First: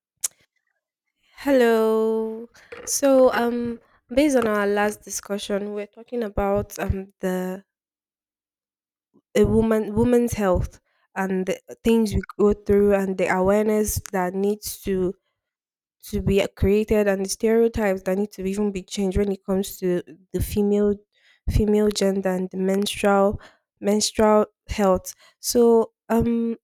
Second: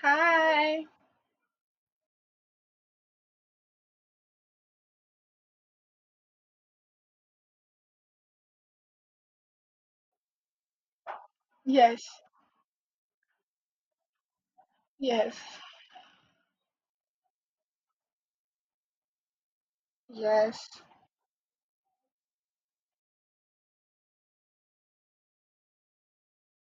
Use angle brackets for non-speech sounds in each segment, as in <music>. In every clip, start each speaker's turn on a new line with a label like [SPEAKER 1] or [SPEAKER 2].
[SPEAKER 1] Hi.
[SPEAKER 2] Hello. So, um, Based on our last discussion, we're talking about the a woman's health and the
[SPEAKER 1] Yes.
[SPEAKER 2] things we go through, and the awareness that needs to
[SPEAKER 1] Yes.
[SPEAKER 2] be created, and the stereotypes that need to even be changed when it comes to the
[SPEAKER 1] Yes.
[SPEAKER 2] female gender and the menstrual health. So,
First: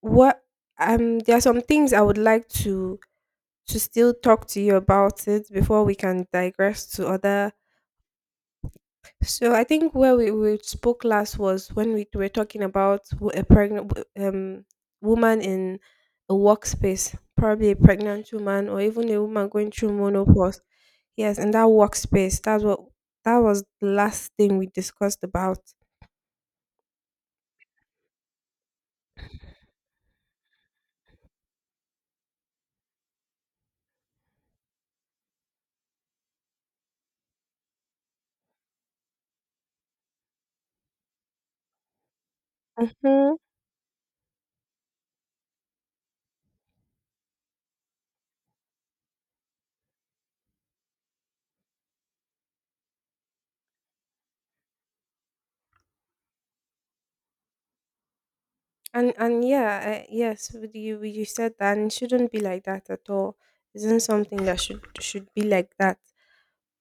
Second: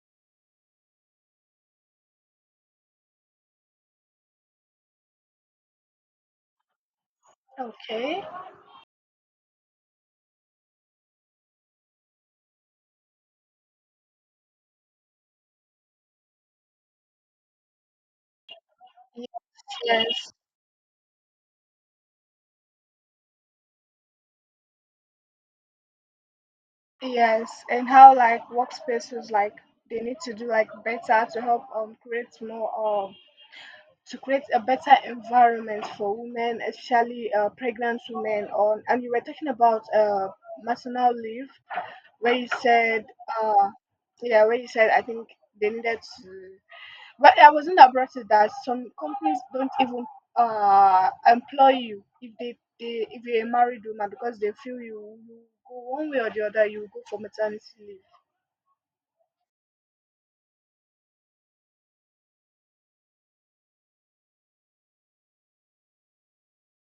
[SPEAKER 2] what There are some things I would like to still talk to you about it before we can digress to other.
[SPEAKER 1] Okay.
[SPEAKER 2] So I think where we spoke last was when we were talking about a pregnant woman in a workspace, probably a pregnant woman or even a woman going through
[SPEAKER 1] Yes.
[SPEAKER 2] menopause. Yes, in that workspace, that was the last thing we discussed about.
[SPEAKER 1] Yes. And how like workspaces like they need to do like better to help create more um to create a better environment for women, especially pregnant women. On and you were talking about maternal leave where you said
[SPEAKER 2] Mhm.
[SPEAKER 1] uh yeah where you said I think they needed to, but I was in that brought it that some companies don't even employ you if they if you're a married woman because they feel you go one way or the other, you go for maternity leave.
[SPEAKER 2] Yes, with you said that, and it shouldn't be like that at all. Isn't something that should be like that.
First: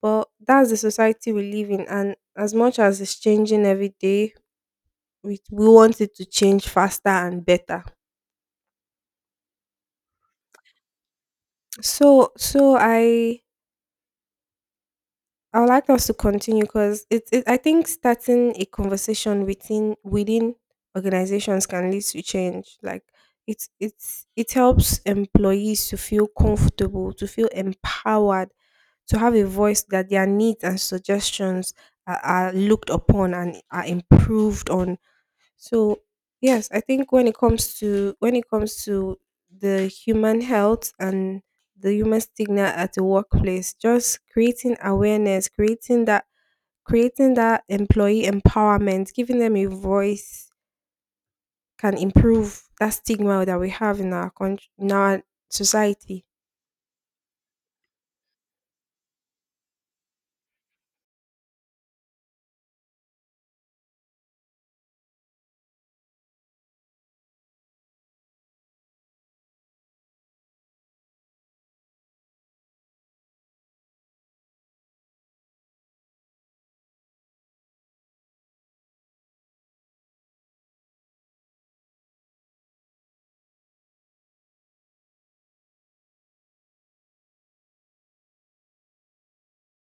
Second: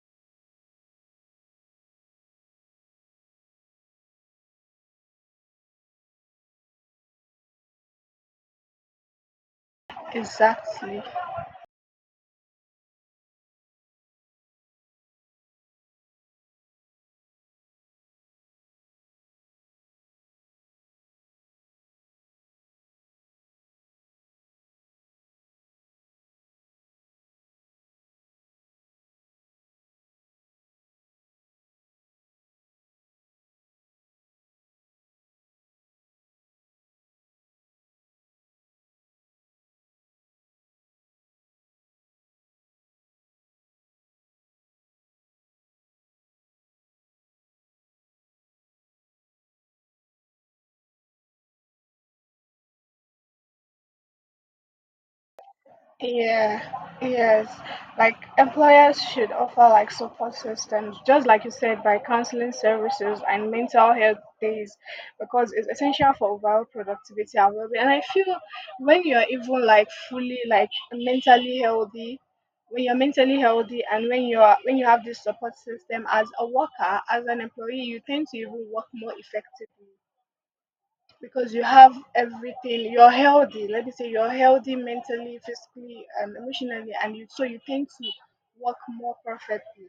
[SPEAKER 2] But that's the society we live in, and as much as it's changing every day, we want it to change faster and better.
[SPEAKER 1] Exactly.
[SPEAKER 2] So I would like us to continue, because it I think starting a conversation within organizations can lead to change. Like it helps employees to feel comfortable, to feel empowered, to have a voice, that their needs and suggestions are looked upon and are improved on. So yes, I think when it comes to the human health and the human stigma at the workplace, just creating awareness, creating that employee empowerment, giving them a voice, can improve that stigma that we have in our country, in our society.
[SPEAKER 1] Yeah, yes. Like employers should offer like support systems, just like you said, by counseling services and mental health days, because it's essential for overall productivity and well-being. And I feel when you're even like fully like mentally healthy, when you're mentally healthy and when you have this support system as a worker, as an employee, you tend to even work more effectively because you have everything, you're healthy, let me say you're healthy mentally, physically, and emotionally, and you, so you tend to work more perfectly.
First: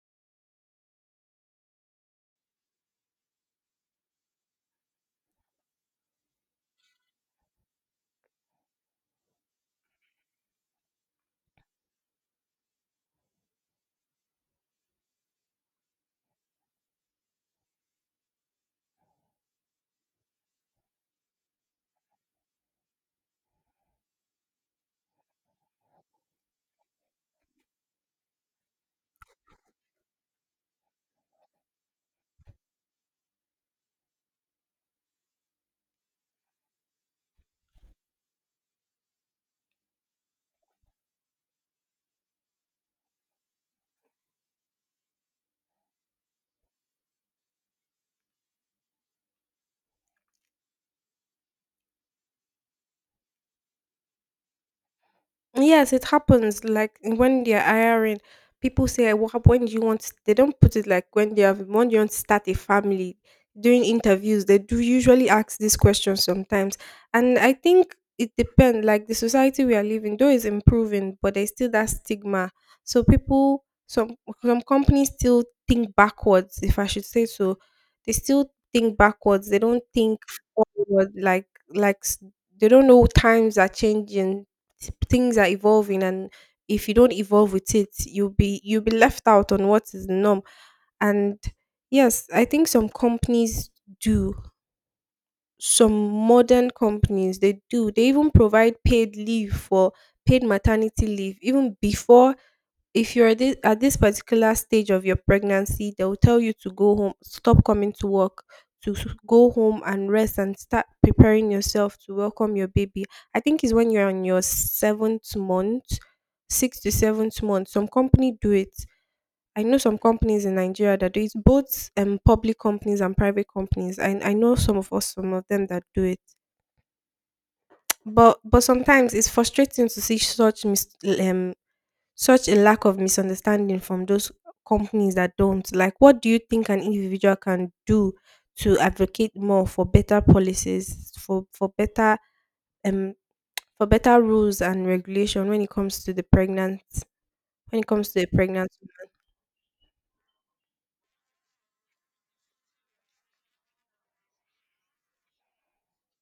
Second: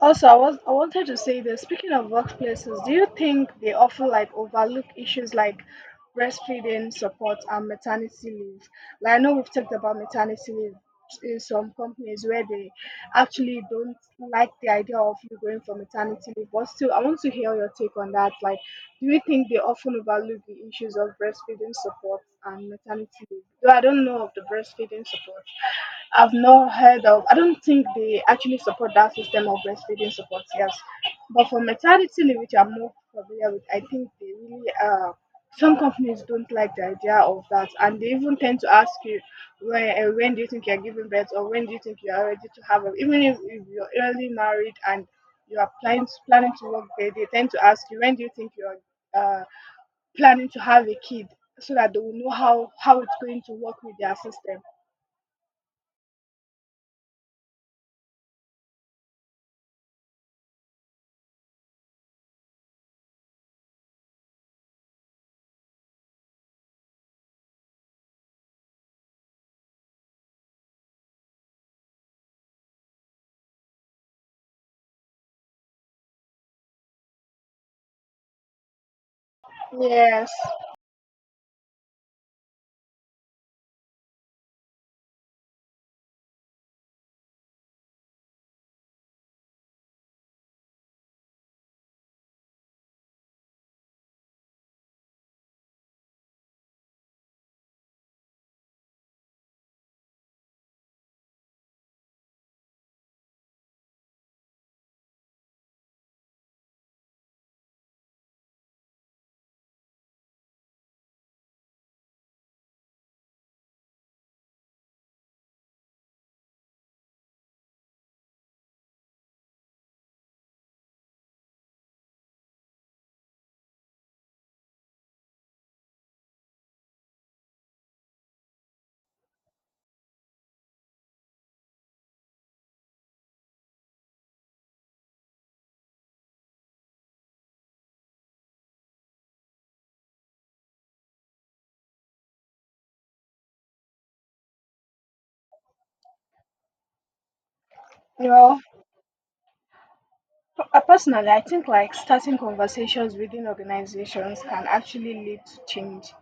[SPEAKER 1] Also, I wanted to say, this speaking of workplaces, do you think they often like overlook issues like breastfeeding support and maternity leave? Like I know we've talked about maternity leave in some companies where they actually don't like the idea of you going for maternity leave. But still, I want to hear your take on that. Like, do you think they often overlook the issues of breastfeeding support and maternity leave? Though I don't know of the breastfeeding support. I've not heard of, I don't think they actually support that system of breastfeeding support, yes. But for maternity leave, which I'm more familiar with, I think they really, some companies don't like the idea of that. And they even tend to ask you, when do you think you're giving birth? Or when do you think you're ready to have a, even if you're early married and you are planning to work there, they tend to ask you when do you think you're uh, planning to have a kid, so that they will know how it's going to work with their system.
[SPEAKER 2] Yes, it happens. Like when they're hiring, people say, "What? When do you want?" They don't put it like when they have, when do you want to start a family. During interviews, they do usually ask this question sometimes, and I think it depends. Like the society we are living, though, is improving, but there's still that stigma. So people, some companies still think backwards, if I should say so. They still think backwards. They don't think
[SPEAKER 1] Yes,
[SPEAKER 2] forward. Like like s- they don't know times are changing, things are evolving, and if you don't evolve with it, you'll be left out on what is the norm. And yes, I think some companies do. Some modern companies, they do. They even provide paid leave for paid maternity leave. Even before, if at this particular stage of your pregnancy, they'll tell you to go home, stop coming to work, go home and rest, and start preparing yourself to welcome your baby. I think it's when you're on your six to seventh month. Some company do it. I know some companies in Nigeria that do it, both public companies and private companies. I know some of them that do it. But sometimes it's frustrating to see such um such a lack of misunderstanding from those companies that don't, like, what do you think an individual can do to advocate more for better policies, for better um for better rules and regulation when it comes to the
[SPEAKER 1] you know.
[SPEAKER 2] pregnant
[SPEAKER 1] Personally, I think like starting conversations within organizations can actually lead to change.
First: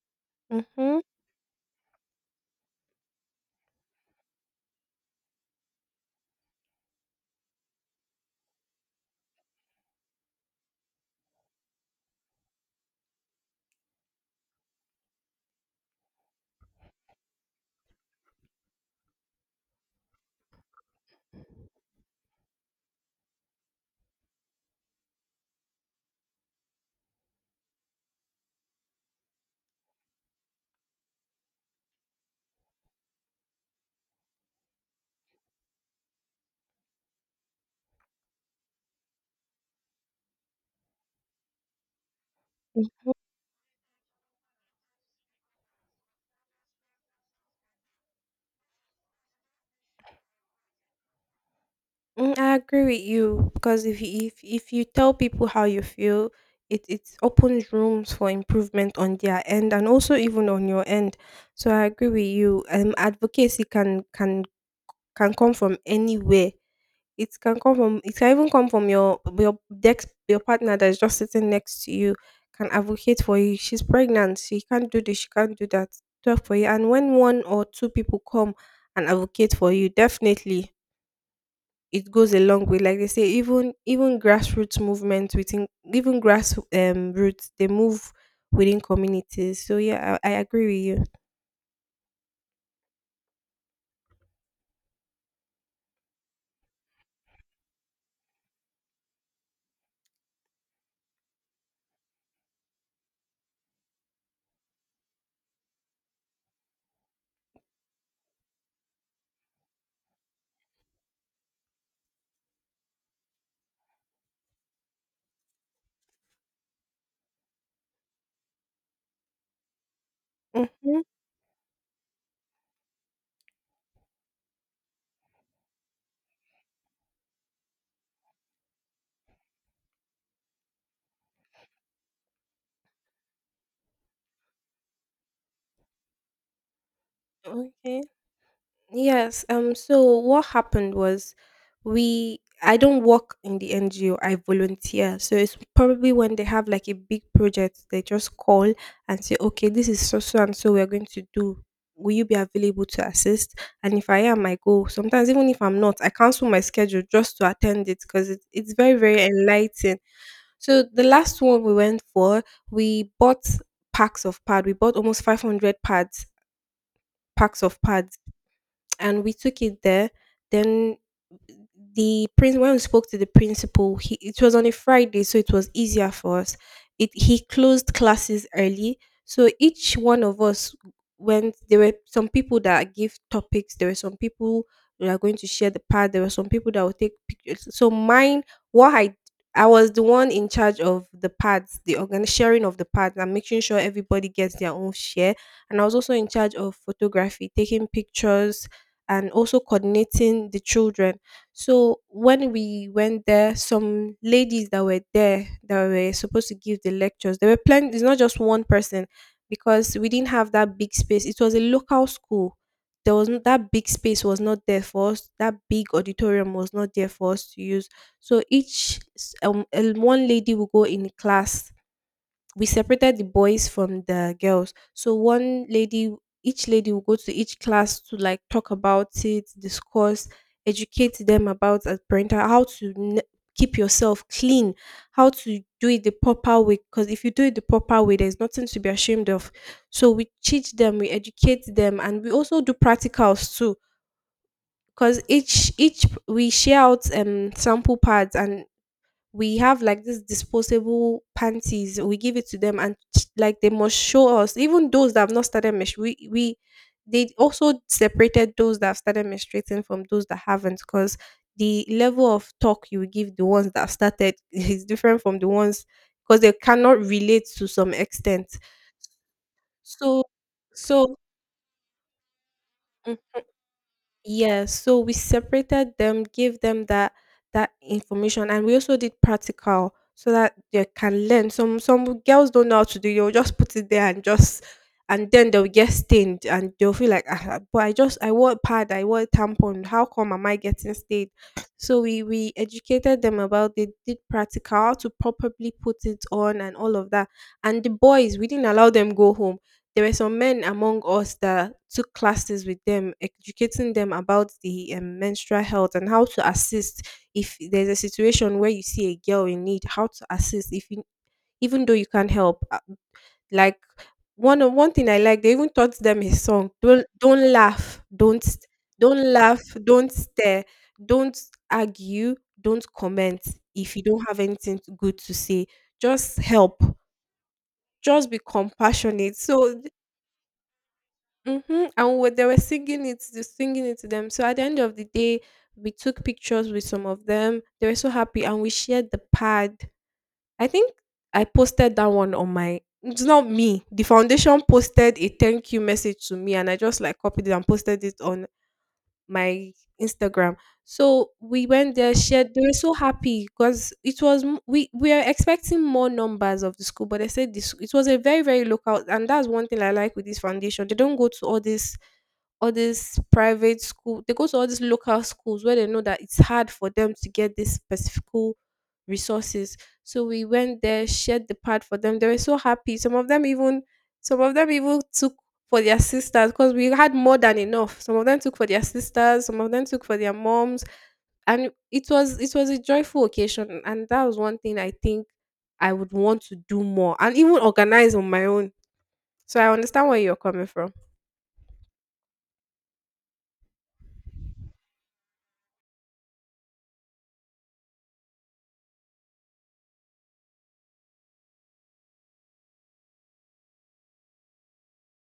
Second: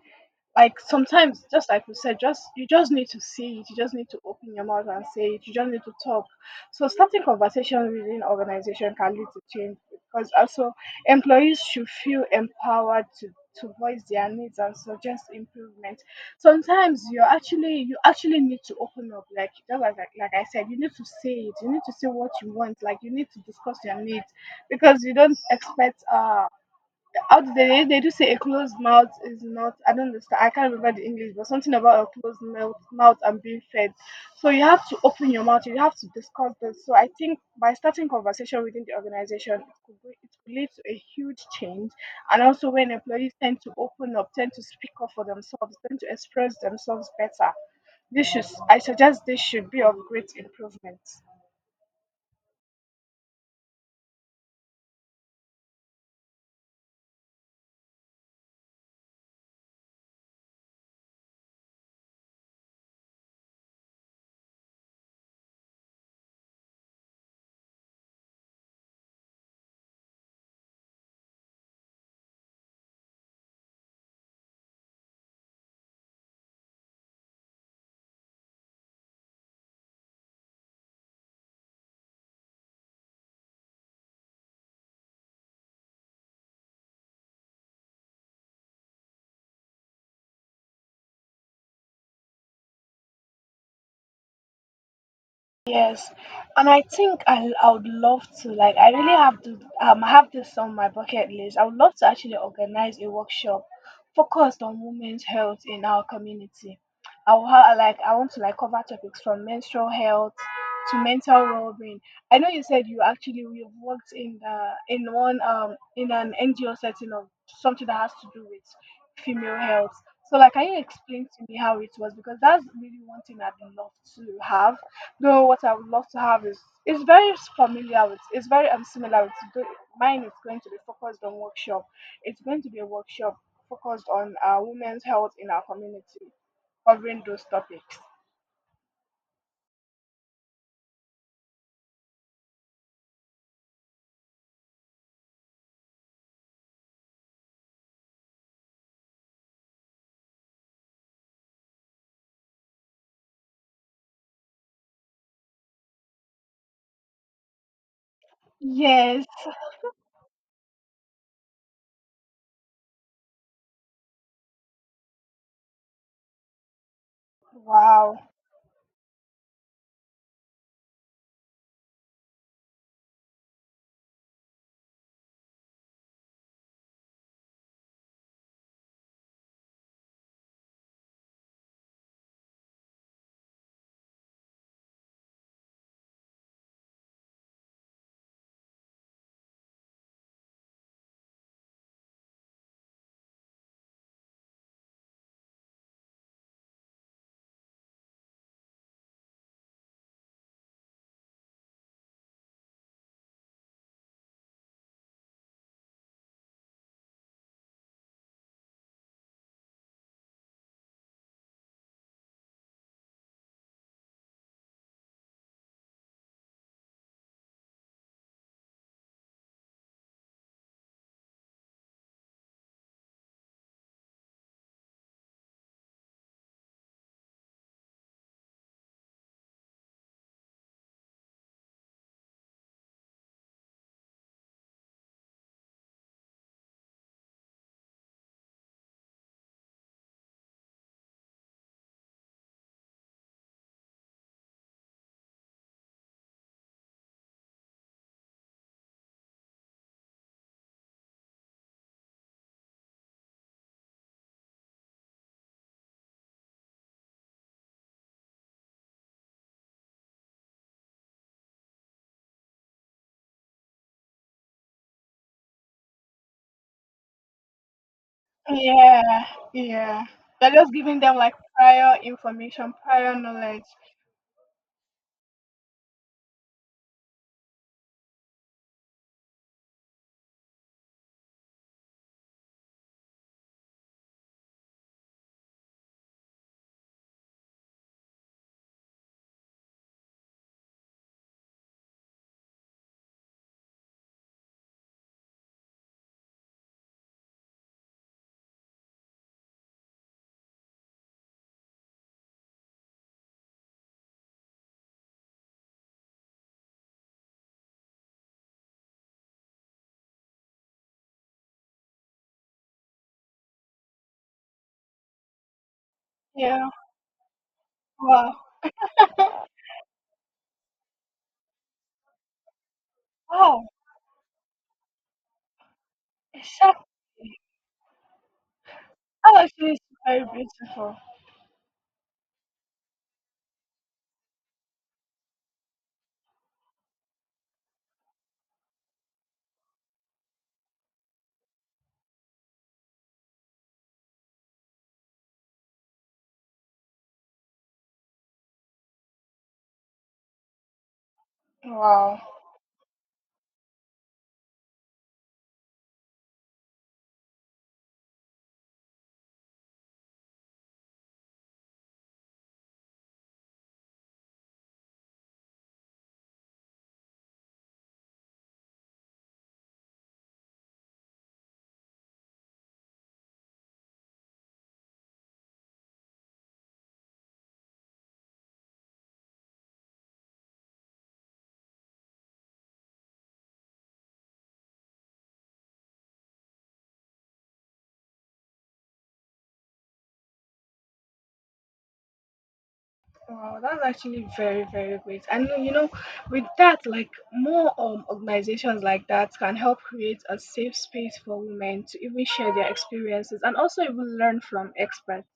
[SPEAKER 2] woman?
[SPEAKER 1] Like
[SPEAKER 2] Mm-hmm.
[SPEAKER 1] sometimes, just like we said, just you just need to see it. You just need to open your mouth and say it. You just need to talk. So starting conversation within organization can lead to change because also employees should feel empowered to voice their needs and suggest improvement. Sometimes you actually need to open up, like just like I said, you need to say it. You need to say what you want. Like you need to discuss your needs because you don't expect how do they do say a closed mouth is not, I don't understand, I can't remember the English, but something about a closed mouth and being fed. So you have to open your mouth, you have to discuss this. So I think by starting conversation within the organization it could be, it could lead to a huge change. And also when employees tend to open up, tend to speak up for themselves, tend to express themselves better, this should, I suggest this should be of great improvement.
[SPEAKER 2] Mm, I agree with you, because if you tell people how you feel, it opens rooms for improvement on their end, and also even on your end. So I agree with you. Advocacy can come from anywhere. It can come from, it can even come from your desk, your partner that is just sitting next to you can advocate for you. She's pregnant, she can't do this, she can't do that. Talk for you. And when one or two people come and advocate for you, definitely it goes a long way. Like they say, even grassroots movements within, even grass roots, they move within communities. So yeah, I agree with you.
[SPEAKER 1] Yes, and I think I would love to, like, I really have to have this on my bucket list. I would love to actually organize a workshop focused on women's health in our community. Like, I want to like cover topics from menstrual health to mental well-being. I know you said you've worked in the in one in an NGO setting of something that has to do with female health. So like, can you
[SPEAKER 2] Mm-hmm.
[SPEAKER 1] explain to me how it was? Because that's really one thing I'd love to have. Though what I would love to have is it's very familiar with, it's very similar with mine is going to be focused on workshop. It's going to be a workshop focused on women's health in our community, covering those topics.
[SPEAKER 2] Okay. Yes. Um, so what happened was, we I don't work in the NGO, I volunteer. So it's probably when they have like a big project, they just call and say, okay, this is so and so we're going to do. Will you be available to assist? And if I am, I go. Sometimes even if I'm not, I cancel my schedule just to attend it, because it's very very
[SPEAKER 1] Yes.
[SPEAKER 2] enlightening. So the last one we went for, we bought packs of pad. We bought almost 500 pads, packs of
[SPEAKER 1] Wow.
[SPEAKER 2] pads, and we took it there. Then the prince when we spoke to the principal, he it was on a Friday, so it was easier for us. It He closed classes early, so each one of us went. There were some people that give topics. There were some people that are going to share the part. There were some people that will take pictures. So mine, what I was the one in charge of the pads, the organ, sharing of the pads, and making sure everybody gets their own share. And I was also in charge of photography, taking pictures, and also coordinating the children. So when we went there, some ladies that were there that were supposed to give the lectures, there were plenty. It's not just one person, because we didn't have that big space. It was a local school. There was not that big space was not there for us. That big auditorium was not there for us to use. So one lady will go in class, we separated the boys from the girls. So one lady, each lady will go to each class to, like, talk about it, discuss, educate them about as parental, how to keep yourself clean, how to do it the proper way. Because if you do it the proper way, there's nothing to be ashamed of. So we teach them, we educate them, and we also do practicals too. Because each we share out sample pads, and we have like this disposable panties, we give it to them, and like they must show us. Even those that have not started menstru- we they also separated those that have started menstruating from those that haven't, because the level of talk you will give the ones that have started <laughs> is different from the ones, because they cannot relate to some extent.
[SPEAKER 1] Yeah. Yeah.
[SPEAKER 2] so
[SPEAKER 1] They're just giving them
[SPEAKER 2] so
[SPEAKER 1] like prior information, prior knowledge.
[SPEAKER 2] Yeah, so we separated them, gave them that information, and we also did practical so that they can learn. Some girls don't know how to do. You'll just put it there, and just, and then they'll get stained, and they'll feel like, ah, ah, but I wore a pad, I wore a tampon. How come am I getting stained? So we educated them about, they did practical, how to properly put it on and all of that. And the boys, we didn't allow them go home. There were some men among us that took classes with them, educating them about the menstrual health and how to assist if there's a situation where you see a girl in need, how to assist if you, even though you can't help. Like, one thing I like, they even taught them a
[SPEAKER 1] Yeah.
[SPEAKER 2] song.
[SPEAKER 1] Wow.
[SPEAKER 2] Don't laugh, don't stare, don't argue, don't comment
[SPEAKER 1] Wow.
[SPEAKER 2] if you don't have anything good to say. Just help,
[SPEAKER 1] Exactly.
[SPEAKER 2] just be compassionate.
[SPEAKER 1] That actually is
[SPEAKER 2] So
[SPEAKER 1] very beautiful.
[SPEAKER 2] mm-hmm. And what they were singing it, they singing it to them. So at the end of the day, we took pictures with some of them. They were so happy, and we shared the pad. I think I posted that one on my. It's not me. The foundation posted a thank you message to me, and I just like copied it and posted it on my Instagram. So we went there,
[SPEAKER 1] Wow.
[SPEAKER 2] shared. They were so happy, because it was m- we are expecting more numbers of the school, but they said this, it was a very very local, and that's one thing I like with this foundation. They don't go to all these private school, they go to all these local schools where they know that it's hard for them to get these specific resources. So we went there, shared the part for them, they were so happy. Some of them even took for their sisters, because we had more than enough. Some of them took for their sisters, some of them took for their moms, and it was a joyful occasion, and that was one thing I think I would want to do more, and even organize on my own. So I understand where you're coming from.
[SPEAKER 1] Wow, that's actually very, very great. And you know, with that, like more organizations like that can help create a safe space for women to even share their experiences and also even learn from experts.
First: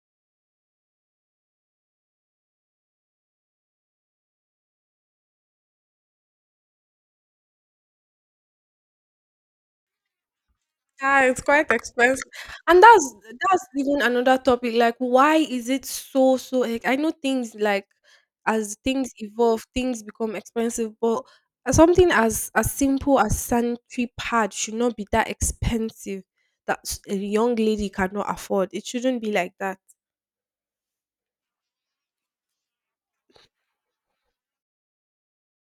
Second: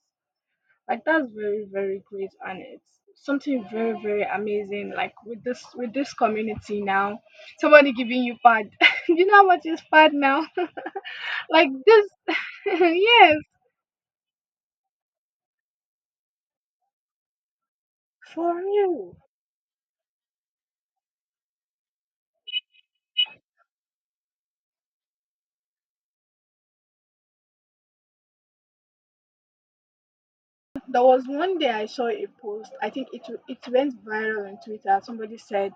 [SPEAKER 1] Like that's very, very great and it's something very, very amazing. Like with this community now, somebody giving you pad. <laughs> Do you know how much is pad now? <laughs>
[SPEAKER 2] Yeah, it's
[SPEAKER 1] Like
[SPEAKER 2] quite
[SPEAKER 1] this
[SPEAKER 2] expensive.
[SPEAKER 1] <laughs>
[SPEAKER 2] And
[SPEAKER 1] yes,
[SPEAKER 2] that's even another topic. Like, why is it so like, I know things like
[SPEAKER 1] for
[SPEAKER 2] as things
[SPEAKER 1] real.
[SPEAKER 2] evolve, things become expensive, but something as simple as sanitary pad should not be that expensive that a young lady cannot afford. It shouldn't be like that.
[SPEAKER 1] There was one day I saw a post. I think it went viral on Twitter. Somebody said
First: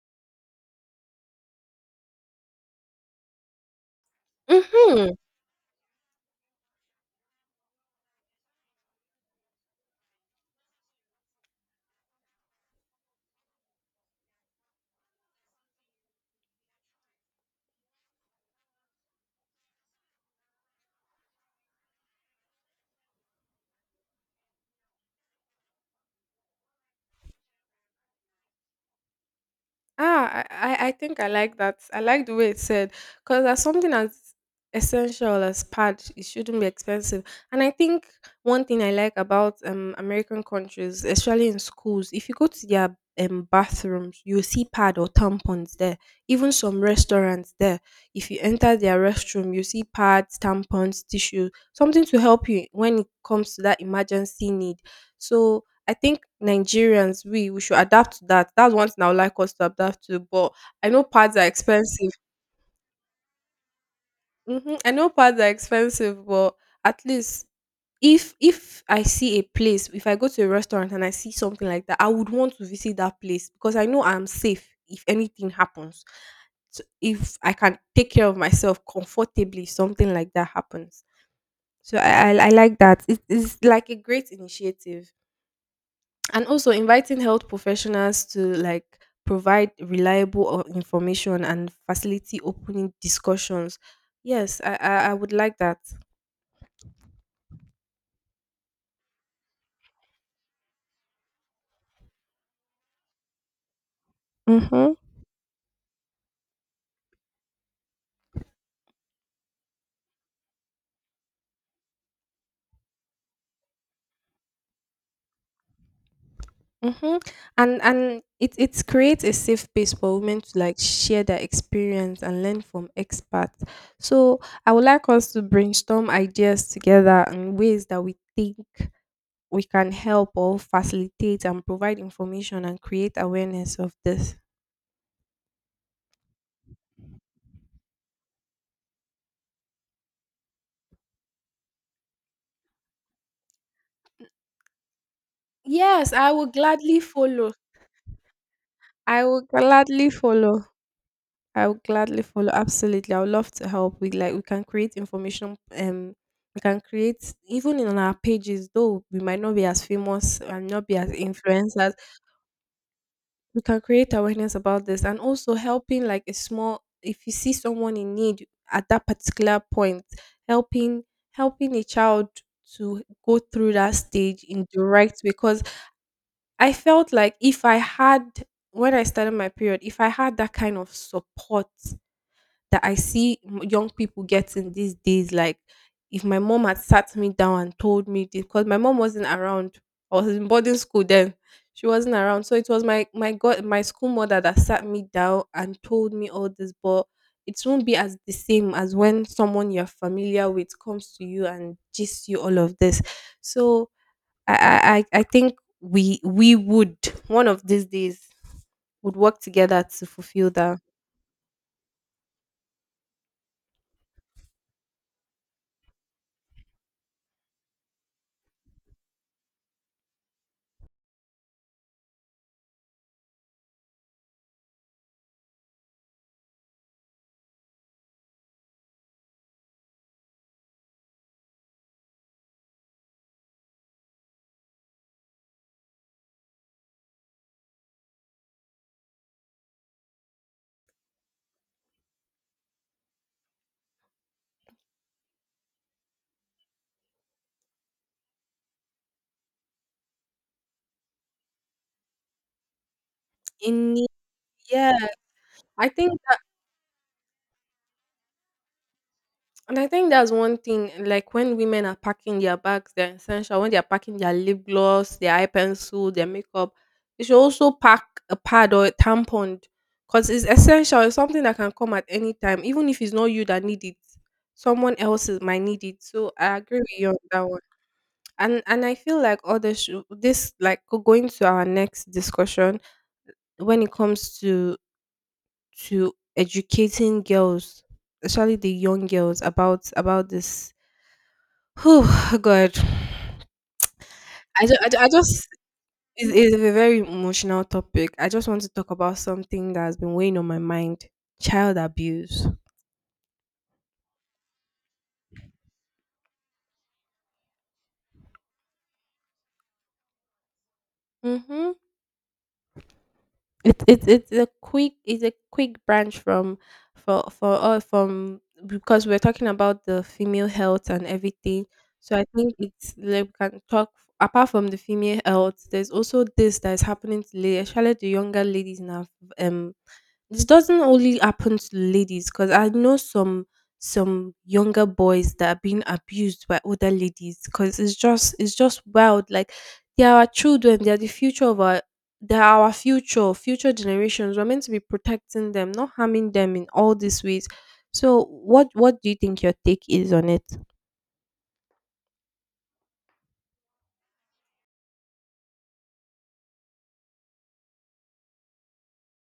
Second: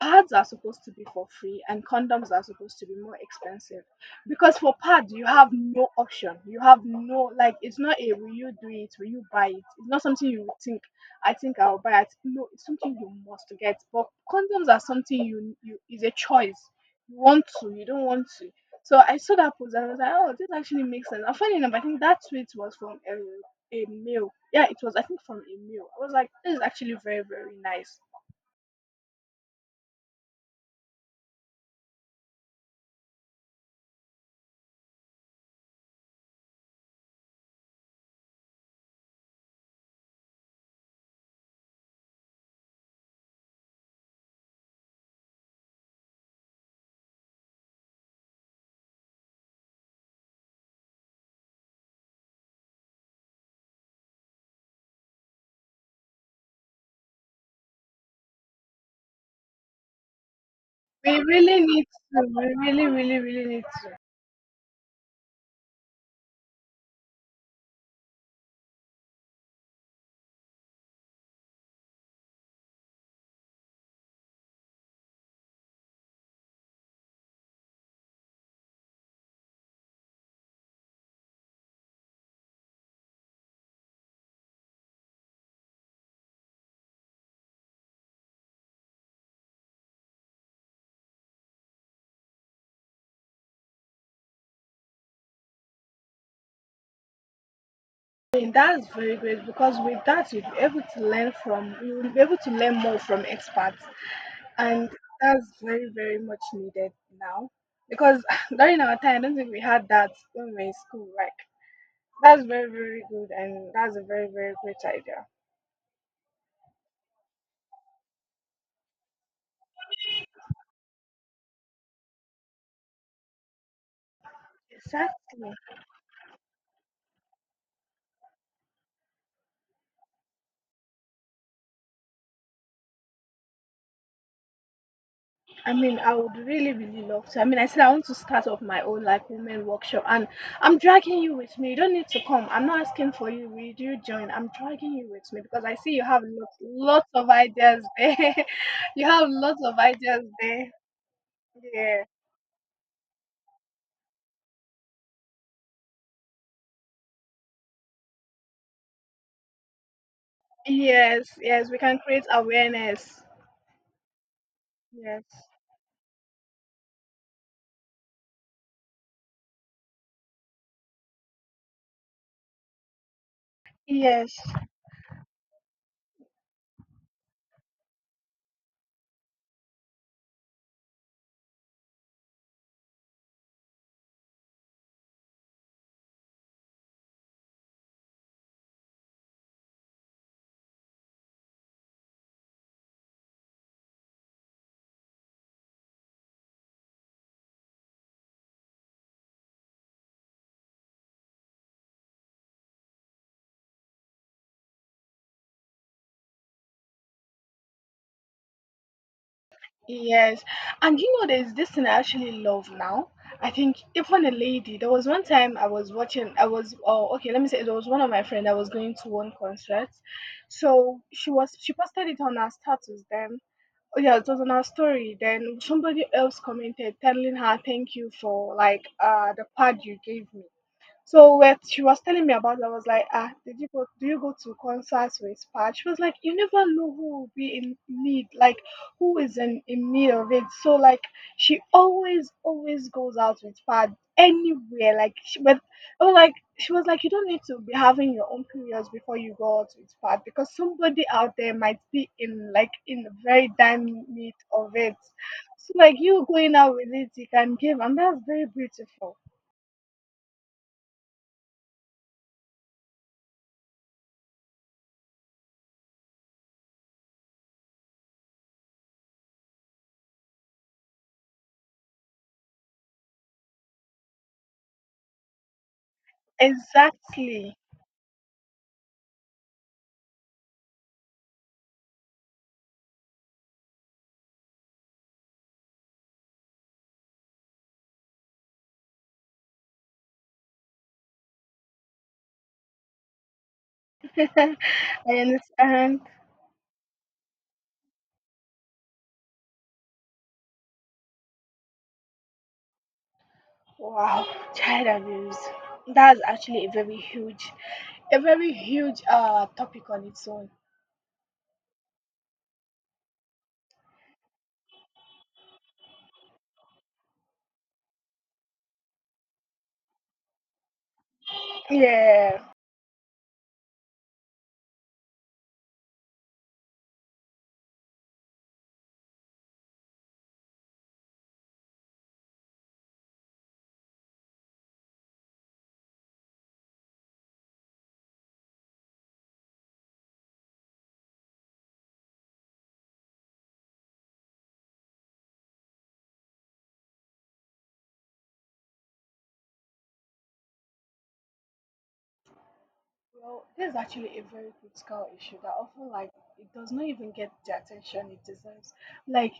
[SPEAKER 1] pads are supposed to be for free and condoms are supposed to be more expensive because for pads
[SPEAKER 2] hmm
[SPEAKER 1] you have no option. You have no, like, it's not a will you do it, will you buy it? It's not something you would think, I think I'll buy it. No, it's something you must get. But condoms are something you is a choice. You want to, you don't want to. So I saw that post and I was like, oh, this actually makes sense. And funny enough, I think that tweet was from a male. Yeah, it was I think from a male. I was like, this is actually very very nice.
[SPEAKER 2] Ah, I think I like that. I like the way it said because as something as essential as pad, it shouldn't be expensive. And I think one thing I like about American countries, especially in schools, if you go to their bathrooms, you'll see pad or tampons there. Even some restaurants there, if you enter their restroom, you see pads, tampons, tissue, something to help you when it comes to that emergency need. So I think Nigerians, we should adapt to that. That's one thing I would like us to adapt to. But I know
[SPEAKER 1] We
[SPEAKER 2] pads are
[SPEAKER 1] really need
[SPEAKER 2] expensive.
[SPEAKER 1] to. We really, really, really need to.
[SPEAKER 2] I know pads are expensive, but at least if I see a place, if I go to a restaurant and I see something like that, I would want to visit that place because I know I'm safe if anything happens. So if I can take care of myself comfortably, if something like that happens. So I like that. It is like a great initiative. And also inviting health professionals to like provide reliable or information and facility opening discussions, yes, I would like that.
[SPEAKER 1] And that's very great because with that, you'll be able to learn from, you'll be able to learn more from experts. And
[SPEAKER 2] Mm-hmm.
[SPEAKER 1] that's very, very much needed now because <laughs> during our time, I don't think we had that when we were in school. Like, that's very, very good. And that's a very, very great idea.
[SPEAKER 2] Mm-hmm. And it creates a safe space for women to like share their experience and learn from experts, so I would like us to
[SPEAKER 1] Exactly.
[SPEAKER 2] brainstorm ideas together and ways that we think we can help or facilitate and provide information and create awareness of this.
[SPEAKER 1] I mean, I would really, really love to. I mean, I said I want to start off my own like women workshop, and I'm dragging you with me. You don't need to come. I'm not asking for you, will you join? I'm dragging you with me because I see you
[SPEAKER 2] Yes,
[SPEAKER 1] have
[SPEAKER 2] I will
[SPEAKER 1] lots,
[SPEAKER 2] gladly
[SPEAKER 1] lots of
[SPEAKER 2] follow.
[SPEAKER 1] ideas there. <laughs> you
[SPEAKER 2] I
[SPEAKER 1] have
[SPEAKER 2] will
[SPEAKER 1] lots of
[SPEAKER 2] gladly
[SPEAKER 1] ideas
[SPEAKER 2] follow.
[SPEAKER 1] there.
[SPEAKER 2] I will
[SPEAKER 1] Yeah.
[SPEAKER 2] gladly follow. Absolutely. I would love to help. We like we can create information. We can create even in our pages, though we might not be as famous and not be as
[SPEAKER 1] Yes. Yes. We
[SPEAKER 2] influencers,
[SPEAKER 1] can create awareness.
[SPEAKER 2] we can create awareness about this and
[SPEAKER 1] Yes.
[SPEAKER 2] also helping like a small if you see someone in need at that particular point, helping helping a child to go through that
[SPEAKER 1] Yes.
[SPEAKER 2] stage in the right because. I felt like if I had, when I started my period, if I had that kind of support that I see young people getting these days, like if my mom had sat me down and told me this, because my mom wasn't around, I was in boarding school then. She wasn't around, so it was my god my school mother that sat me down and told me all this. But it won't be as the same as when someone you're familiar with comes to you and gives you all of this. So I think we would one of these days would work together to
[SPEAKER 1] Yes,
[SPEAKER 2] fulfill that.
[SPEAKER 1] and you know, there's this thing I actually love now. I think even a lady, there was one time I was watching. I was, oh, okay, let me say it was one of my friend. I was going to one concert, so she posted it on her status. Then oh yeah, it was on her story. Then somebody else commented telling her thank you for like the pad you gave me. So when she was telling me about it, I was like, ah, did you go? Do you go to concerts with Pat? She was like, you never know who will be in need, like who is in need of it. So like she always, always goes out with Pat anywhere. Like she, but oh, like she was like, you don't need to be having your own periods before you go out with Pat because somebody out there might be in like in the very dire
[SPEAKER 2] In
[SPEAKER 1] need of
[SPEAKER 2] yeah,
[SPEAKER 1] it. So
[SPEAKER 2] I
[SPEAKER 1] like
[SPEAKER 2] think
[SPEAKER 1] you going out with it, you can give, and that's very beautiful.
[SPEAKER 2] and I think that's one thing. Like when women are packing their bags, they're essential. When they're packing their lip gloss, their eye pencil, their makeup, they should also pack a pad or a tampon because it's essential. It's something that can come at any time, even if it's not you that need it. Someone might need it. So I agree with you on that
[SPEAKER 1] Exactly.
[SPEAKER 2] one. And I feel like all this this like going to our next discussion when it comes to educating girls, especially the young girls about this. Oh <sighs> God, I just, I, ju-
[SPEAKER 1] <laughs>
[SPEAKER 2] I
[SPEAKER 1] I
[SPEAKER 2] just
[SPEAKER 1] understand.
[SPEAKER 2] it's a very emotional topic. I just want to talk about something that has been weighing on my mind: child abuse.
[SPEAKER 1] Wow, child abuse. That's actually a very huge topic on its own.
[SPEAKER 2] Mm-hmm. It's a quick branch from for all from because we're talking about the female health and everything. So I
[SPEAKER 1] Yeah.
[SPEAKER 2] think it's like we can talk apart from the female health, there's also this that is happening to ladies, especially the younger ladies now. Um this doesn't only happen to ladies because I know some younger boys that are being abused by older ladies because it's just wild. Like they are our children, they are the future of our they're our future, future generations. We're meant to be protecting them, not harming them in all these ways. So, what do you think your take is on it?
[SPEAKER 1] Well, this is actually a very critical issue that often like it does not even get the attention it deserves. Like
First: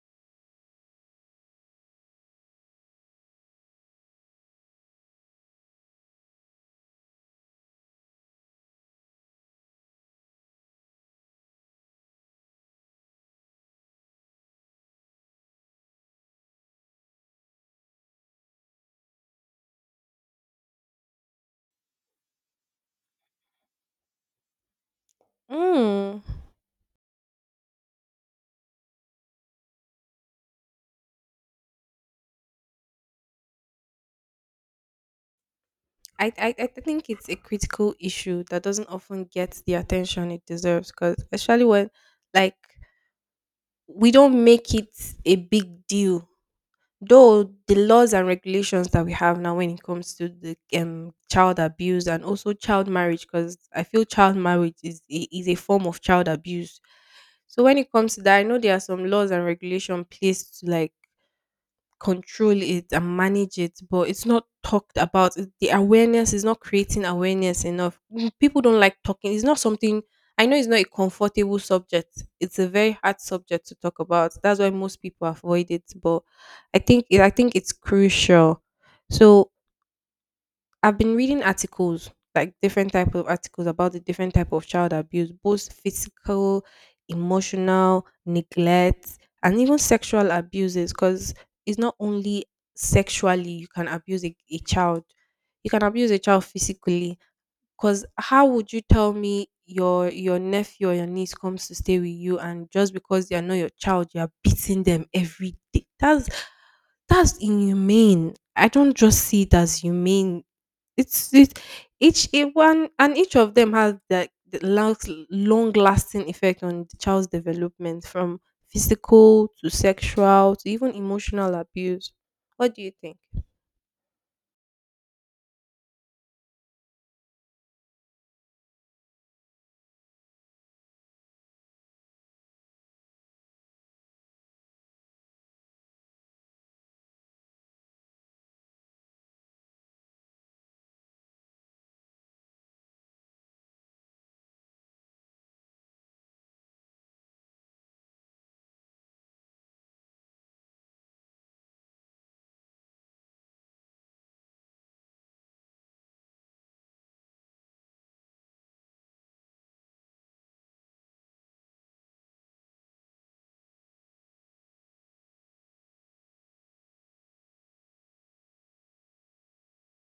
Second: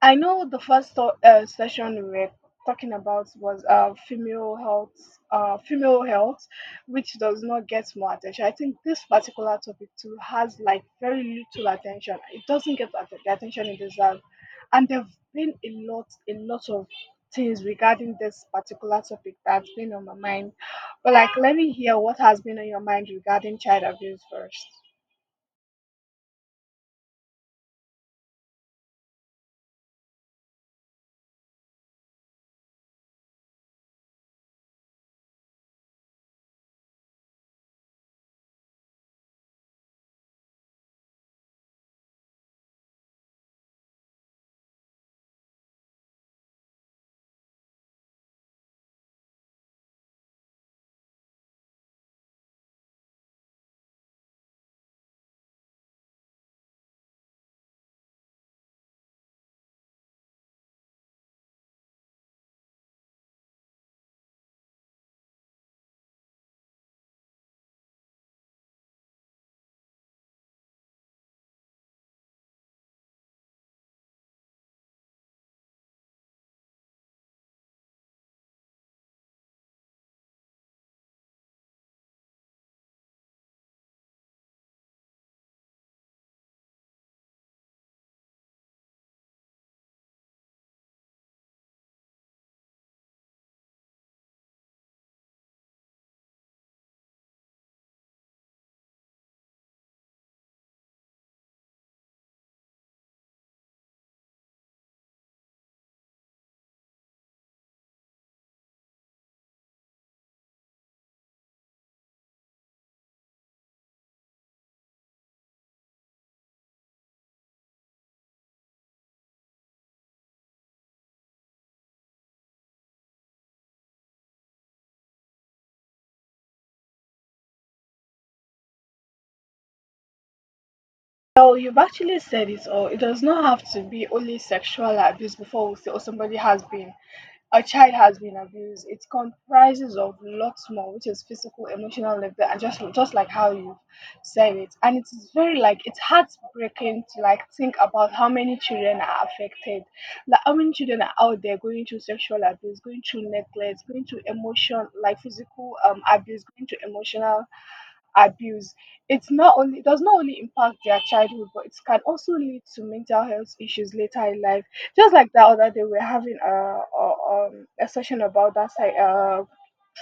[SPEAKER 1] I know the first session we were talking about was female health, which does not get more attention. I think this particular topic too has like very little attention. It doesn't get at- the attention it deserves, and there've been a lot of things regarding this particular topic that's been on my mind. But like, let me hear what has been on your mind regarding child abuse first.
[SPEAKER 2] Mm. I think it's a critical issue that doesn't often get the attention it deserves. Because especially when, like, we don't make it a big deal. Though the laws and regulations that we have now when it comes to the child abuse and also child marriage, because I feel child marriage is is a form of child abuse. So when it comes to that, I know there are some laws and regulation placed to like control it and manage it, but it's not talked about. The awareness is not creating awareness enough. <laughs> People don't like talking. It's not something I know it's not a comfortable subject. It's a very hard subject to talk about. That's why most people avoid it. But I think it's crucial. So I've been reading articles, like different type of articles about the different type of child abuse, both physical, emotional, neglect, and even sexual abuses. Because it's not only sexually you can abuse a child, you can abuse a child physically. Because how would you tell me your nephew or your niece comes to stay with you, and just because they are not your child, you are beating them every day? That's inhumane. I don't just see it as humane it's it each one and each of them has like the last long lasting effect on the child's development from physical to sexual to even emotional abuse. What do you think?
[SPEAKER 1] Well, you've actually said it all. It does not have to be only sexual abuse before we say, oh, somebody has been, a child has been abused. It comprises of lots more, which is physical, emotional, labor, and just like how you said it. And it is very it's heartbreaking to think about how many children are affected, like how many children are out there going through sexual abuse, going through neglect, going through emotion, like physical abuse, going through emotional abuse. It's not only, it does not only impact their childhood, but it can also lead to mental health issues later in life. Just like the other day, we are having a session about that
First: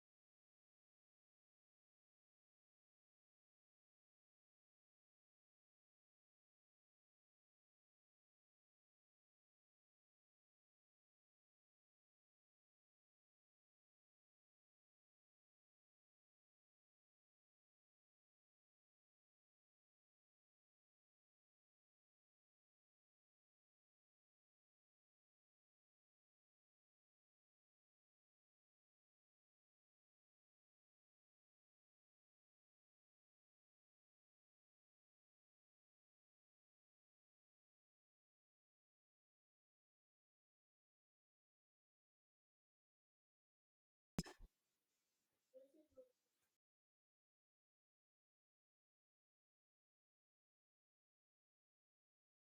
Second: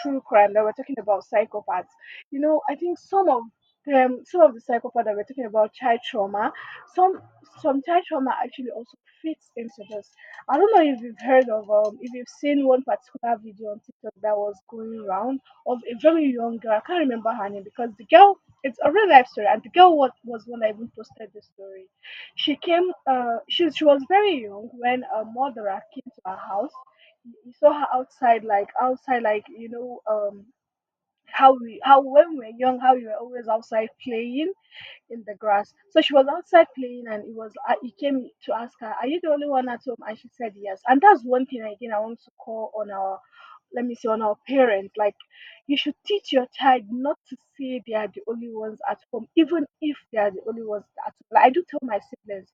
[SPEAKER 1] true crime, that we're talking about psychopaths. I think some of them, some of the psychopaths that we're talking about child trauma, some some child trauma actually also fits into this. I don't know if you've heard of if you've seen one particular video on TikTok that was going around of a very young girl. I can't remember her name because the girl, it's a real life story, and the girl was, when I even posted the story, she came, she was very young when a murderer came to our house. You saw her outside, like how we, how when we were young, how we were always outside playing in the grass. So she was outside playing, and it was he came to ask her, "Are you the only one at home?" And she said, "Yes." And that's one thing again I want to call on our, let me say, on our parents. Like, you should teach your child not to say they are the only ones at home, even if they are the only ones at home. Like, I do tell my siblings,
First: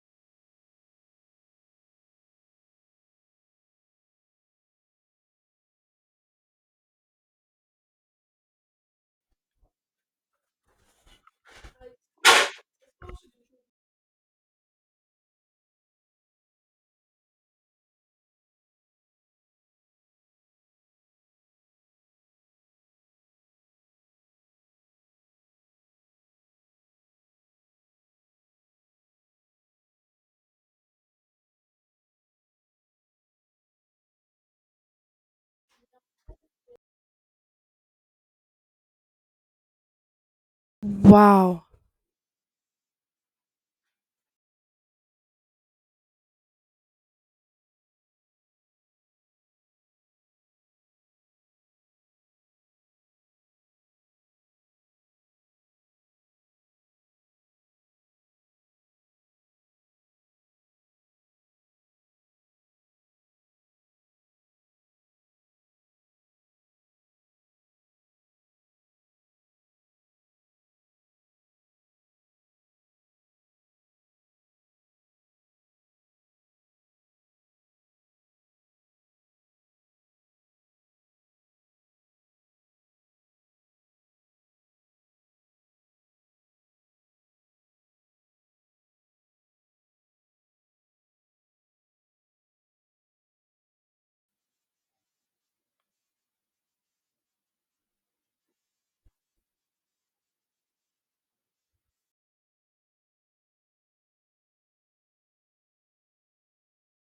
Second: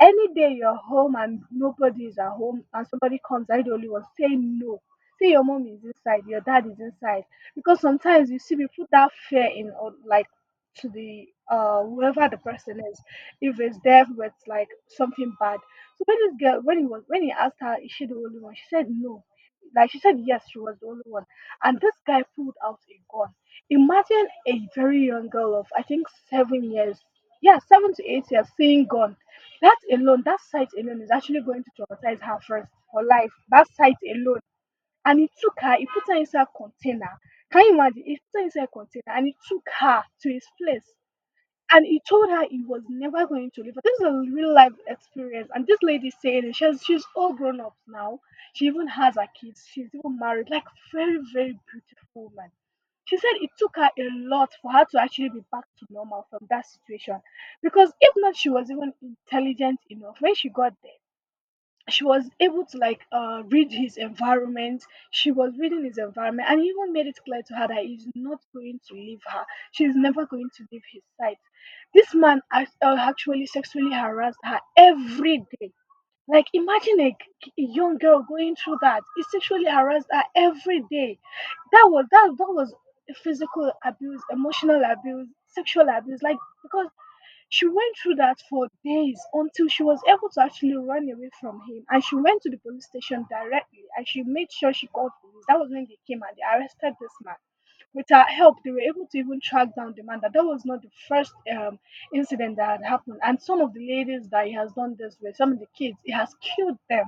[SPEAKER 1] any day you're home and nobody is at home, and somebody comes, "Are you the only one?" Say no. Say your mom is inside, your dad is inside, because sometimes you see, we put that fear in, or like, to the whoever the person is, if it's death with like something bad. So when this girl, when he asked her is she the only one, she said no, like she said yes, she was the only one. And this guy pulled out a gun. Imagine a very young girl of, I think, 7 years. Yeah, 7 to 8 years, seeing gun. That alone, that sight alone is actually going to traumatize her first for life, that sight alone. And he took her, he put her inside a container. Can you imagine? He put her inside a container and he took her to his place.
[SPEAKER 2] Wow.
[SPEAKER 1] And he told her he was never going to leave her. This is a real life experience. And this lady saying it, she's all grown up now. She even has her kids. She's even married. Like, very, very beautiful woman. She said it took her a lot for her to actually be back to normal from that situation. Because if not, she was even intelligent enough when she got there, she was able to read his environment. She was reading his environment, and he even made it clear to her that he's not going to leave her, she's never going to leave his side. This man actually sexually harassed her every day. Like, imagine a young girl going through that, he sexually harassed her every day. That was physical abuse, emotional abuse, sexual abuse, like, because she went through that for days until she was able to actually run away from him, and she went to the police station directly and she made sure she called police. That was when they came and they arrested this man. With her help, they were able to even track down the man. That was not the first incident that had happened. And some of the ladies that he has done this with, some of the kids, he has killed them.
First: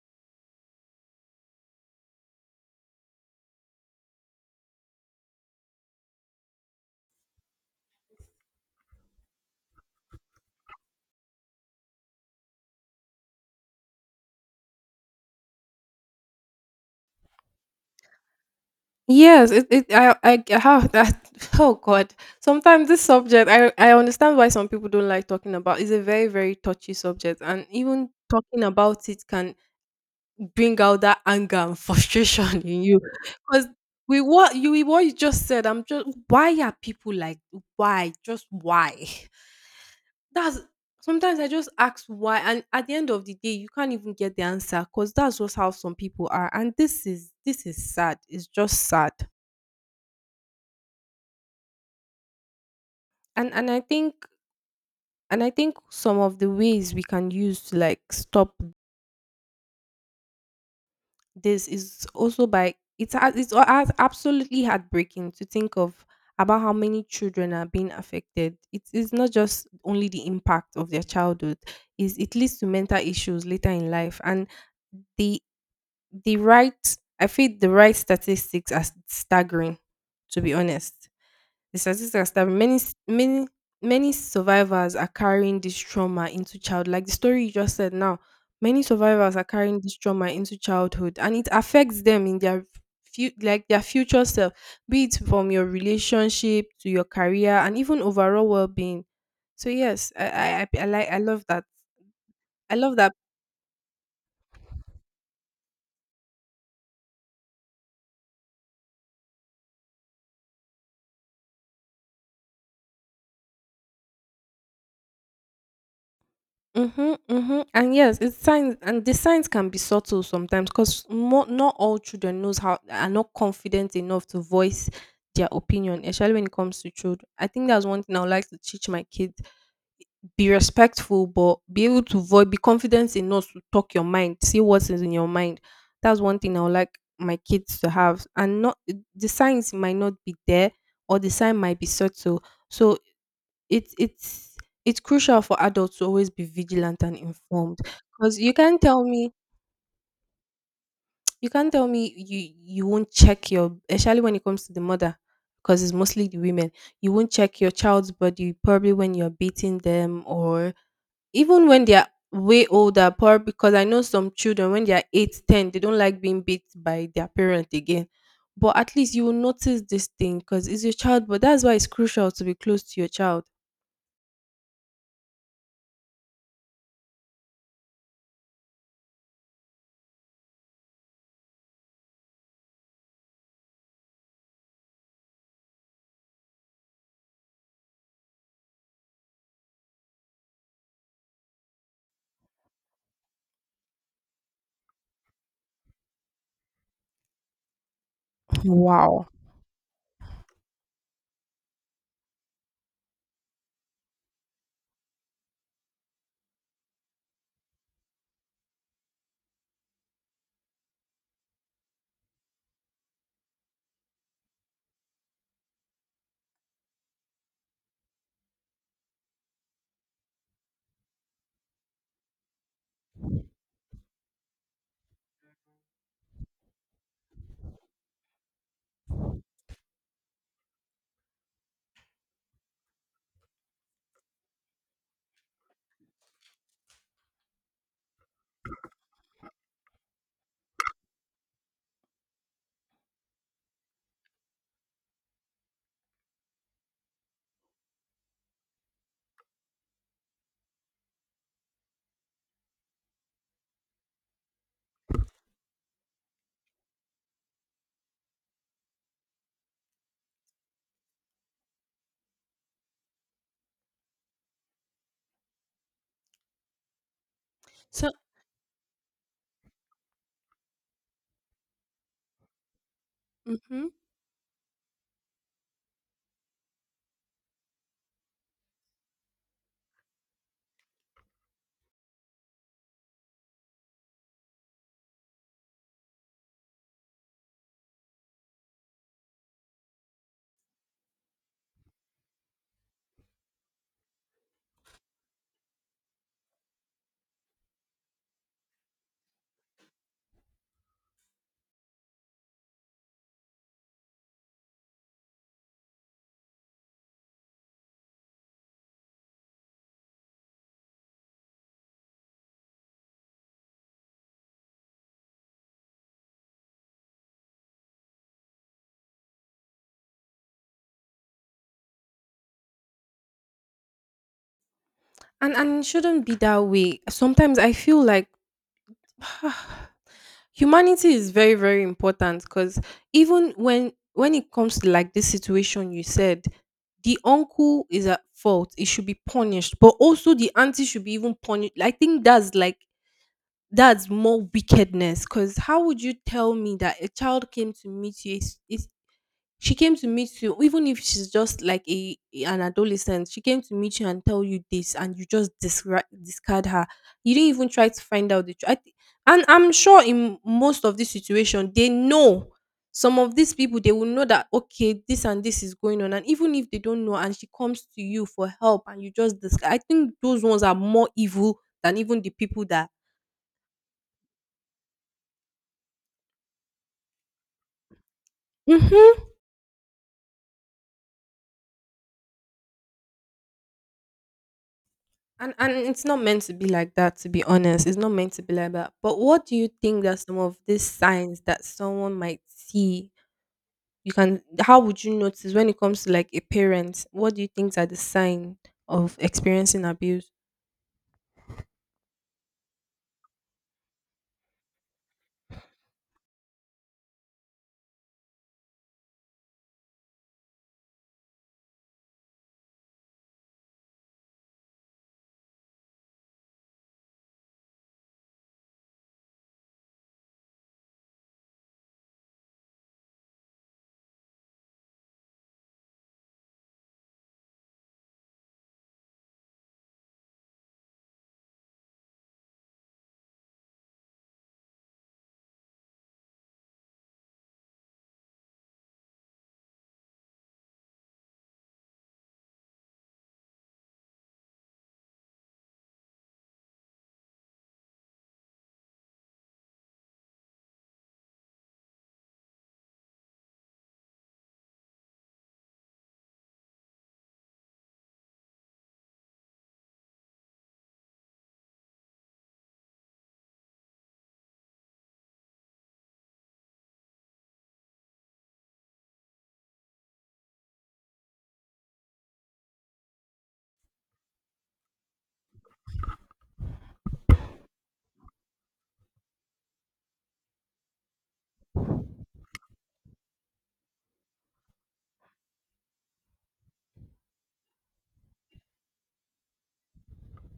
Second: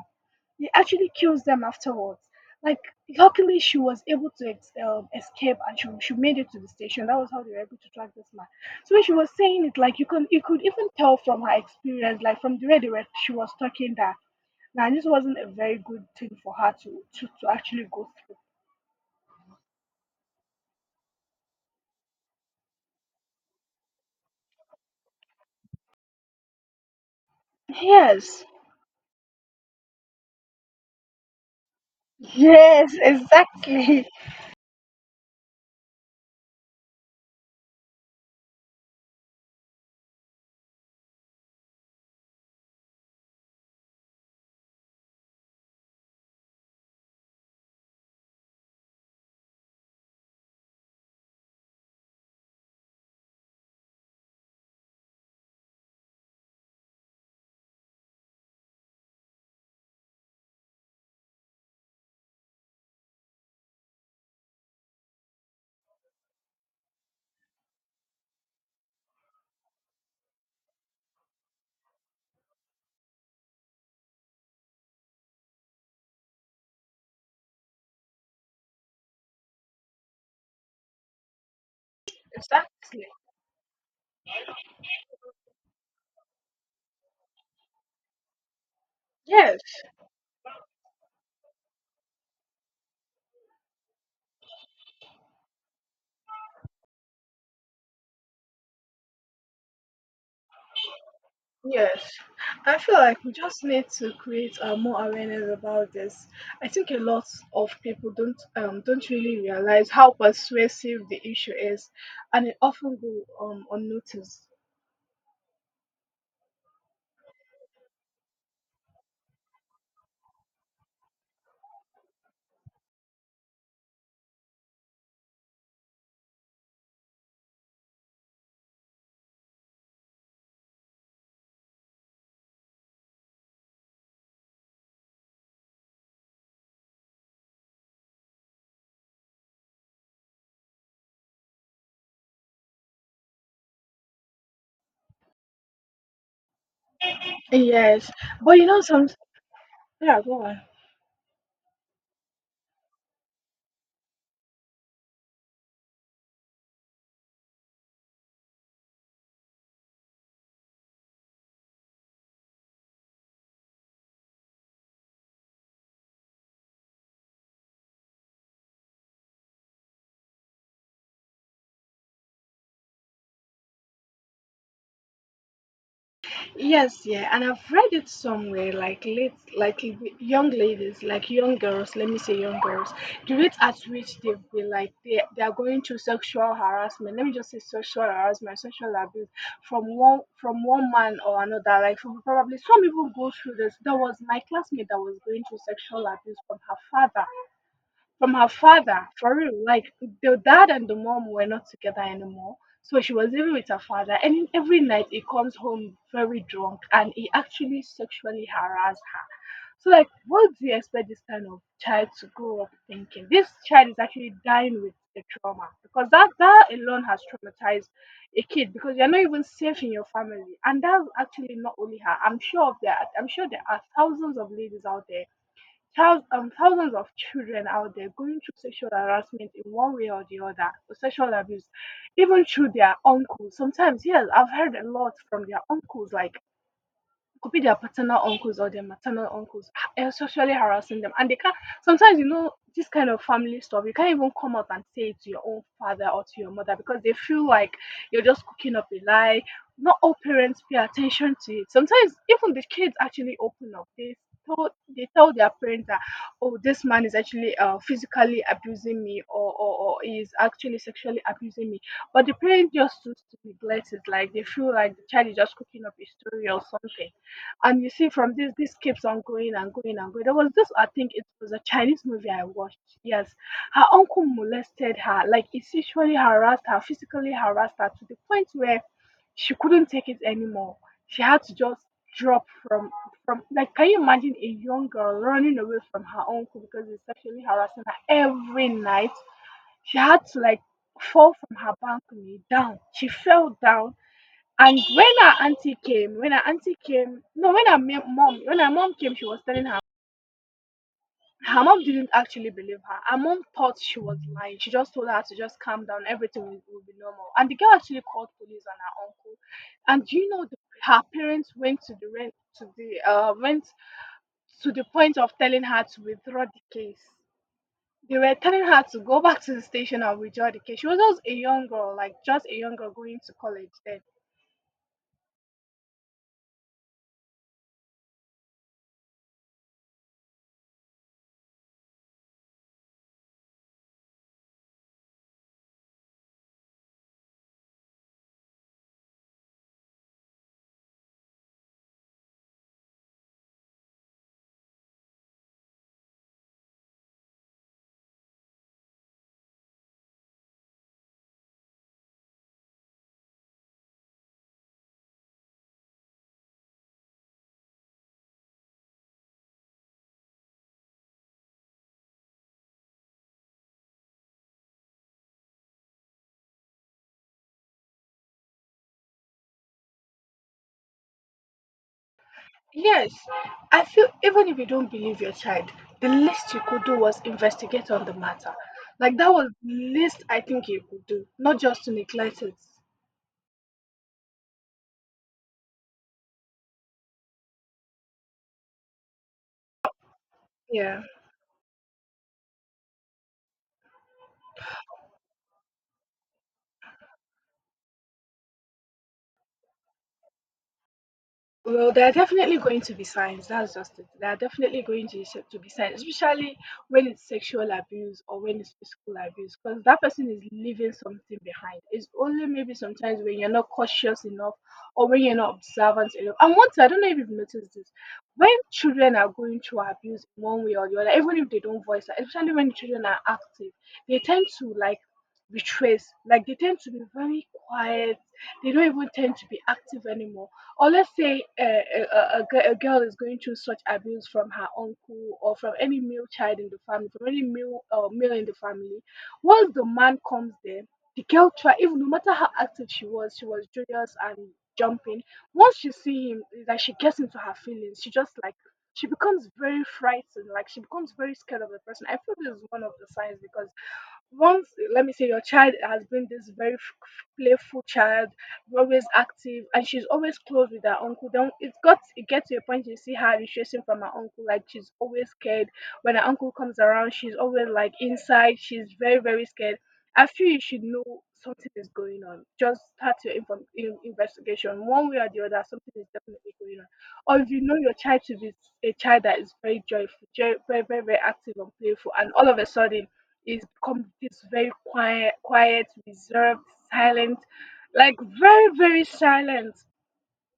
[SPEAKER 1] He actually kills them afterwards. Like, luckily, she was able to escape, and she made it to the station. That was how they were able to track this man. So when she was saying it, like you could even tell from her experience, like from the way they were, she was talking, that now this wasn't a very good thing for her to actually go through.
[SPEAKER 2] Yes, it I have that. <laughs> Oh god. Sometimes this subject I understand why some people don't like talking about. It's a very very touchy subject and even
[SPEAKER 1] Yes.
[SPEAKER 2] talking about it can bring out that anger and frustration <laughs> in
[SPEAKER 1] Yes,
[SPEAKER 2] you because
[SPEAKER 1] exactly.
[SPEAKER 2] we what you with what you just said, I'm just why are people like why just why. That's sometimes I just ask why, and at the end of the day you can't even get the answer because that's just how some people are, and this is sad, it's just sad. And and i think and I think some of the ways we can use to like stop this is also by absolutely heartbreaking to think of about how many children are being affected. It is not just only the impact of their childhood; is it leads to mental issues later in life, and the the right, I feel the right statistics are staggering. To be honest. The statistics that many
[SPEAKER 1] Exactly.
[SPEAKER 2] many many survivors are carrying this trauma into child like the story you just said now, many survivors are
[SPEAKER 1] Yes.
[SPEAKER 2] carrying this trauma into childhood and it affects them in their like their future self, be it from your relationship to your career and even overall well-being. So yes, I like I love that.
[SPEAKER 1] Yes, I
[SPEAKER 2] I
[SPEAKER 1] feel
[SPEAKER 2] love that.
[SPEAKER 1] like we just need to create more awareness about this. I think a lot of people don't really realize how persuasive the issue is, and it often go unnoticed.
[SPEAKER 2] Mhm, mhm, and yes, it's signs, and the signs can be subtle sometimes because not all children knows how are not confident enough to voice their opinion, especially when it comes to children. I think that's one thing I would like to teach my kids: be respectful, but be able to voice, be confident enough to talk your mind, see what's in your mind. That's one thing I would like my kids to have, and not the signs might not be there, or the sign might be subtle. So it's it's it's crucial for adults to always be vigilant and informed
[SPEAKER 1] Yes,
[SPEAKER 2] because you
[SPEAKER 1] but you know
[SPEAKER 2] can't tell
[SPEAKER 1] some.
[SPEAKER 2] me
[SPEAKER 1] Yeah, go on.
[SPEAKER 2] <tsk> you can't tell me you you won't check your especially when it comes to the mother because it's mostly the women, you won't check your child's body probably when you're beating them or even when they're way older probably because I know some children when they're 8, 10 they don't like being beat by their parent again, but at least you will notice this thing because it's your child, but that's why it's crucial to be close to your child.
[SPEAKER 1] Yes, yeah, and I've read it somewhere, like late, like young ladies, like young girls. Let me say young girls. The rate at which they've been like they are going through sexual harassment. Let me just say sexual harassment, sexual abuse from one man or another. Like from, probably some even go through this. There was my classmate that was going through sexual abuse from her father,
[SPEAKER 2] Wow.
[SPEAKER 1] for real. Like, the dad and the mom were not together anymore, so she was living with her father, and every night he comes home very drunk and he actually sexually harassed her. So like, what do you expect this kind of child to grow up thinking? This child is actually dying with the trauma, because that alone has traumatized a kid, because you're not even safe in your family. And that's actually not only her, I'm sure of that. I'm sure there are thousands of ladies out there, thousands of children out there going through sexual harassment in one way or the other, or sexual abuse, even through their uncles. Sometimes, yes, I've heard a lot from their uncles, like, could be their paternal uncles or their maternal uncles sexually harassing them, and they can't. Sometimes, you know, this kind of family stuff, you can't even come out and say it to your own father or to your mother, because they feel like you're just cooking up a lie. Not all parents pay attention to it. Sometimes even the kids actually open up, they tell, they tell their parents that, oh, this man is actually physically abusing me, or he is actually sexually abusing me, but the parent just choose to neglect it. Like, they feel like the child is just cooking up a story or something. And you see,
[SPEAKER 2] so
[SPEAKER 1] from this, this keeps on going and going and going. There was this, I think it was a Chinese movie I watched. Yes. Her
[SPEAKER 2] mhm.
[SPEAKER 1] uncle molested her, like he sexually harassed her, physically harassed her to the point where she couldn't take it anymore. She had to just drop from, like, can you imagine a young girl running away from her uncle because he's sexually harassing her every night? She had to like fall from her balcony down. She fell down, and when her auntie came, when her auntie came, no, when her mom, when her mom came, she was telling her, her mom didn't actually believe her. Her mom thought she was lying. She just told her to just calm down, everything will be normal. And the girl actually called police and her uncle. And do you know, her parents went to the rent to the went to the point of telling her to withdraw the case. They were telling her to go back to the station and withdraw the case. She was just a young girl, like just a young girl going to college then.
[SPEAKER 2] And it shouldn't be that way. Sometimes I feel like <sighs> humanity is very very important because even when it comes to like this situation you said the uncle is at fault it should be punished but also the auntie should be even punished, I think that's like that's more wickedness because how would you tell me that a child came to meet you a, s- a she came to meet you, even if she's just like a an adolescent. She came to meet you and tell you this, and you just discard her. You didn't even try to find out the truth. And I'm sure in most of this situation, they know some of these people. They will know that okay, this and this is going on, and even if they don't know, and she comes to you for help, and you just discard. I think those ones are more evil than even the people that.
[SPEAKER 1] Yes, I feel even if you don't believe your child, the least you could do was investigate on the matter.
[SPEAKER 2] Mhm.
[SPEAKER 1] Like, that was the least I think you could do, not just to neglect it.
[SPEAKER 2] And it's not meant to be like that, to be honest. It's not meant to be like that. But what do you think that some of these
[SPEAKER 1] Yeah.
[SPEAKER 2] signs that someone might see? You can how would you notice when it comes to like a parent? What do you think are the sign of experiencing abuse?
[SPEAKER 1] Well, there are definitely going to be signs. That's just it. There are definitely going to, to be signs, especially when it's sexual abuse or when it's physical abuse, because that person is leaving something behind. It's only maybe sometimes when you're not cautious enough or when you're not observant enough. And once, I don't know if you've noticed this, when children are going through abuse in one way or the other, even if they don't voice it, especially when children are active, they tend to like retrace, like they tend to be very quiet. They don't even tend to be active anymore. Or let's say a girl is going through such abuse from her uncle or from any male child in the family, from any male male in the family, once the man comes there, the girl try, even no matter how active she was joyous and jumping. Once she see him, it's like she gets into her feelings, she just like, she becomes very frightened, like she becomes very scared of the person. I feel this is one of the signs because once, let me say your child has been this very playful child, always active and she's always close with her uncle, then it gets to a point you see her retracing from her uncle, like she's always scared. When her uncle comes around, she's always like inside, she's very very scared. I feel you should know something is going on. Just start your investigation one way or the other, something is definitely going on. Or if you know your child to be a child that is very joyful, very very very active and playful, and all of a sudden it's become this very quiet, quiet, reserved, silent, like very, very silent.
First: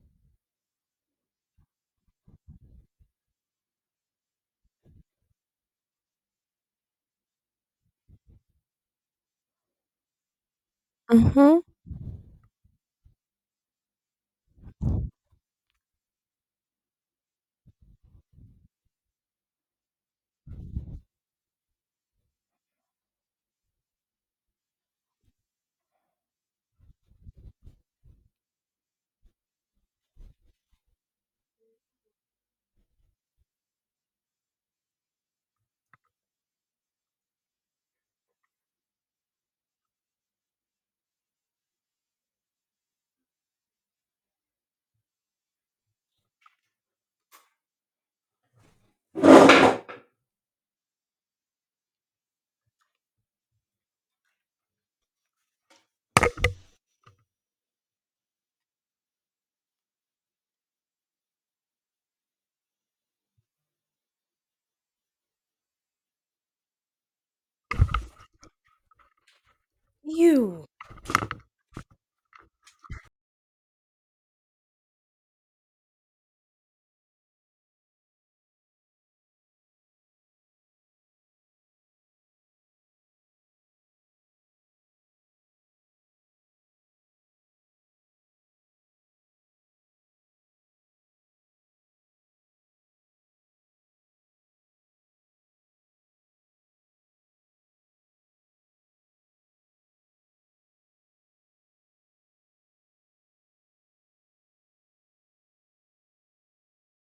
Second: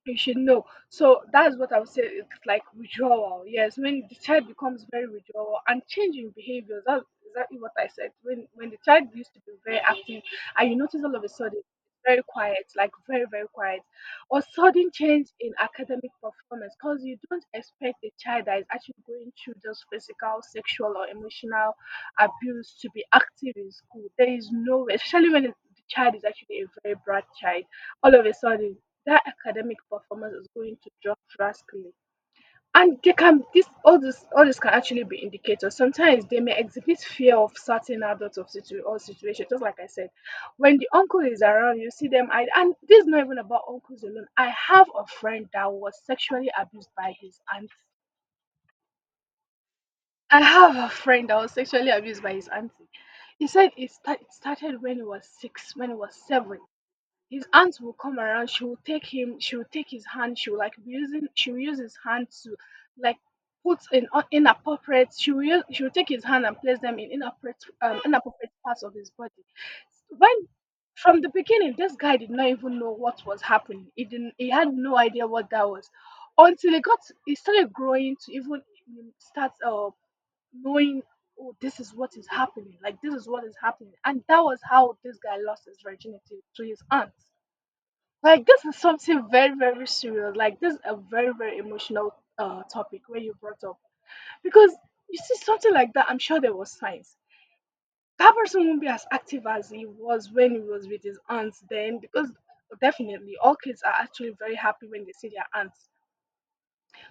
[SPEAKER 1] You should know. So that's what I would say. It's like withdrawal. Yes, when the child becomes very withdrawal and changing behaviors. That's exactly what I said. When the child used to be very active, and you notice all of a sudden
[SPEAKER 2] Mm-hmm.
[SPEAKER 1] very quiet, like very very quiet, or sudden change in academic performance, because you don't expect a child that is actually going through just physical, sexual, or emotional abuse to be active in school. There is no way, especially when the child is actually a very bright child. All of a sudden that academic performance is going to drop drastically. And they can, this all this all this can actually be indicators. Sometimes they may exhibit fear of certain adults, of situation. Just like I said, when the uncle is around, you see them. And this is not even about uncles alone. I have a friend that was sexually abused by his aunt. I have a friend that was sexually abused by his auntie. He said it started when he was six, when he was seven. His aunt will come around, she will take him, she will take his hand, she will like be using, she will use his hand to like put in inappropriate, she will use, she will take his hand and place them in inappropriate inappropriate parts of his body when
[SPEAKER 2] You.
[SPEAKER 1] from the beginning. This guy did not even know what was happening. He didn't, he had no idea what that was, until he got, he started growing to even mm, start knowing, oh, this is what is happening, like this is what is happening. And that was how this guy lost his virginity to his aunt. Like this is something very very serious. Like this is a very very emotional topic where you brought up, because you see something like that. I'm sure there was signs that person won't be as active as he was when he was with his aunts then, because definitely all kids are actually very happy when they see their aunts.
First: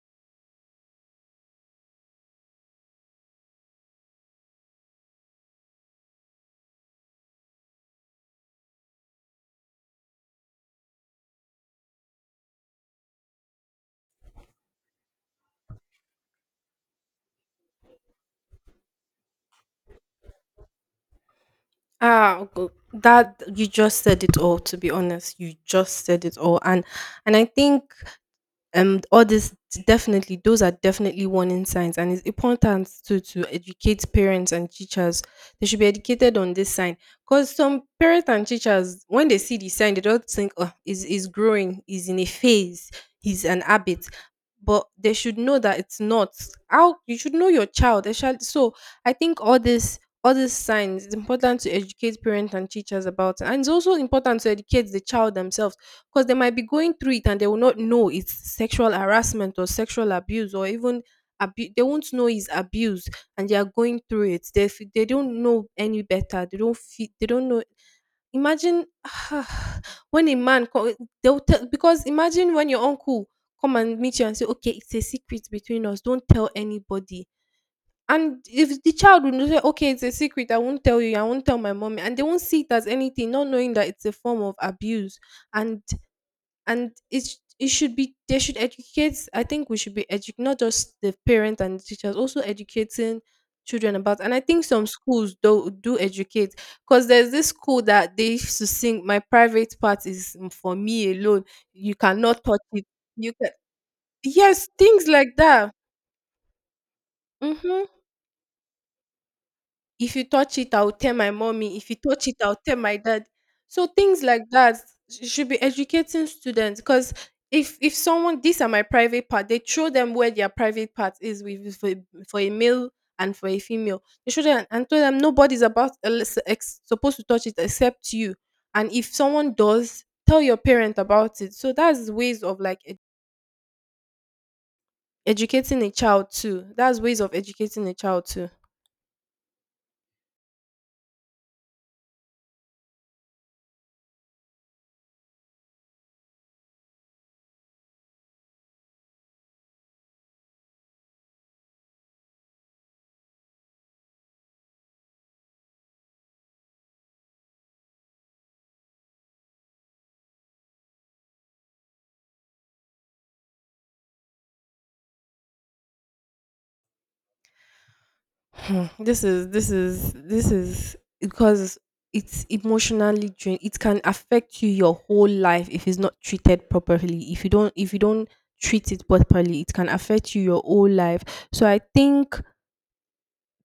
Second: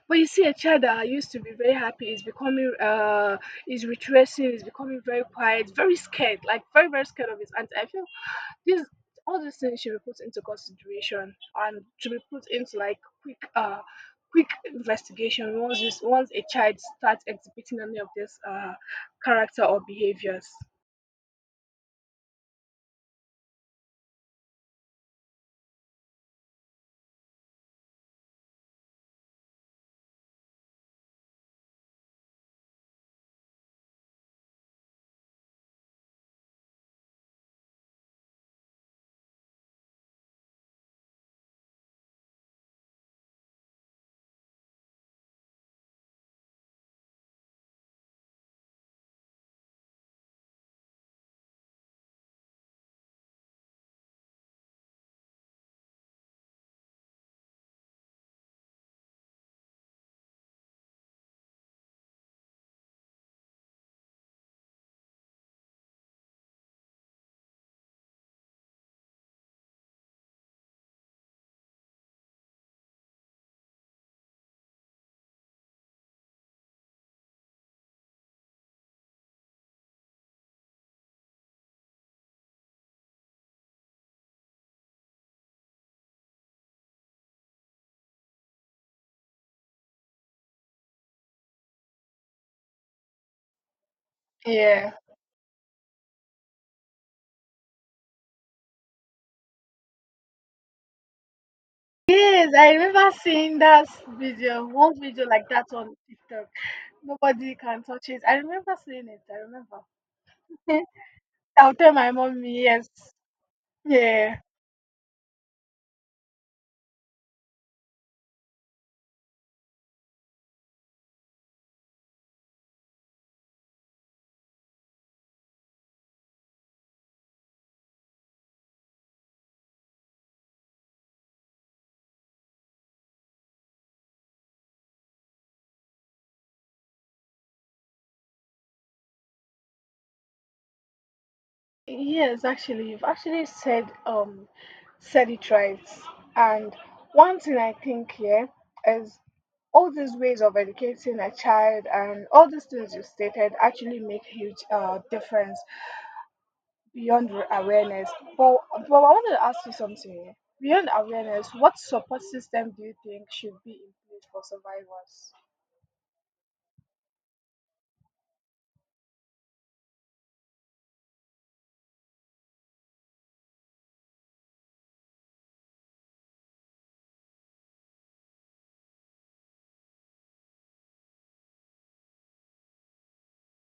[SPEAKER 1] But you see a child that used to be very happy is becoming is retracing, is becoming very quiet, very scared, like very very scared of his aunt. I feel these all these things should be put into consideration and should be put into like quick quick investigation once once a child starts exhibiting any of this character or behaviors.
[SPEAKER 2] That you just said it all. To be honest, you just said it all, and I think all this, definitely those are definitely warning signs, and it's important to educate parents and teachers. They should be educated on this sign, because some parents and teachers, when they see the sign, they don't think, oh, is growing, is in a phase, he's an habit. But they should know that it's not. How you should know your child they, so I think all this all these signs, it's important to educate parents and teachers about it. And it's also important to educate the child themselves, because they might be going through it and they will not know it's sexual harassment or sexual abuse, or even they won't know it's abuse, and they are going through it, they don't know any better, they don't feel, they don't know. Imagine <sighs> when a they'll tell, because imagine when your uncle come and meet you and say, okay, it's a secret between us, don't tell anybody. And if the child would say, okay, it's a secret, I won't tell you, I won't tell my mommy, and they won't see it as anything, not knowing that it's a form of abuse. And and it's it should be, they should educate. I think we should be not just the parent and the teachers, also educating children about. And I think some
[SPEAKER 1] Yeah.
[SPEAKER 2] schools do educate, because there's this school that they used to sing, my private part is for me alone, you cannot
[SPEAKER 1] Yes,
[SPEAKER 2] touch
[SPEAKER 1] I
[SPEAKER 2] it.
[SPEAKER 1] remember
[SPEAKER 2] You can,
[SPEAKER 1] seeing that video,
[SPEAKER 2] yes,
[SPEAKER 1] one
[SPEAKER 2] things
[SPEAKER 1] video
[SPEAKER 2] like
[SPEAKER 1] like that
[SPEAKER 2] that.
[SPEAKER 1] on TikTok. Nobody can
[SPEAKER 2] Hmm.
[SPEAKER 1] touch it. I remember seeing it. I remember.
[SPEAKER 2] If you touch it, I'll tell my
[SPEAKER 1] <laughs> I'll
[SPEAKER 2] mommy. If
[SPEAKER 1] tell
[SPEAKER 2] you
[SPEAKER 1] my
[SPEAKER 2] touch it, I'll
[SPEAKER 1] mommy,
[SPEAKER 2] tell
[SPEAKER 1] yes.
[SPEAKER 2] my dad. So things
[SPEAKER 1] Yeah.
[SPEAKER 2] like that should be educating students, because if someone, these are my private part, they show them where their private part is with for, for a male and for a female. They show them and tell them nobody's about supposed to touch it except you. And if someone does, tell your parent about it. So that's ways of like educating a child too. That's ways of educating a child too.
[SPEAKER 1] Yes, actually, you've actually said it right. And one thing I think here is all these ways of educating a child and all these things you stated actually make huge difference beyond awareness. But I wanted to ask you something here. Beyond awareness, what support system do you think should be in place for survivors?
[SPEAKER 2] Hmm, this is because it's emotionally drain, it can affect you your whole life. If it's not treated properly, if you don't, if you don't treat it properly, it can affect you your whole life. So I think,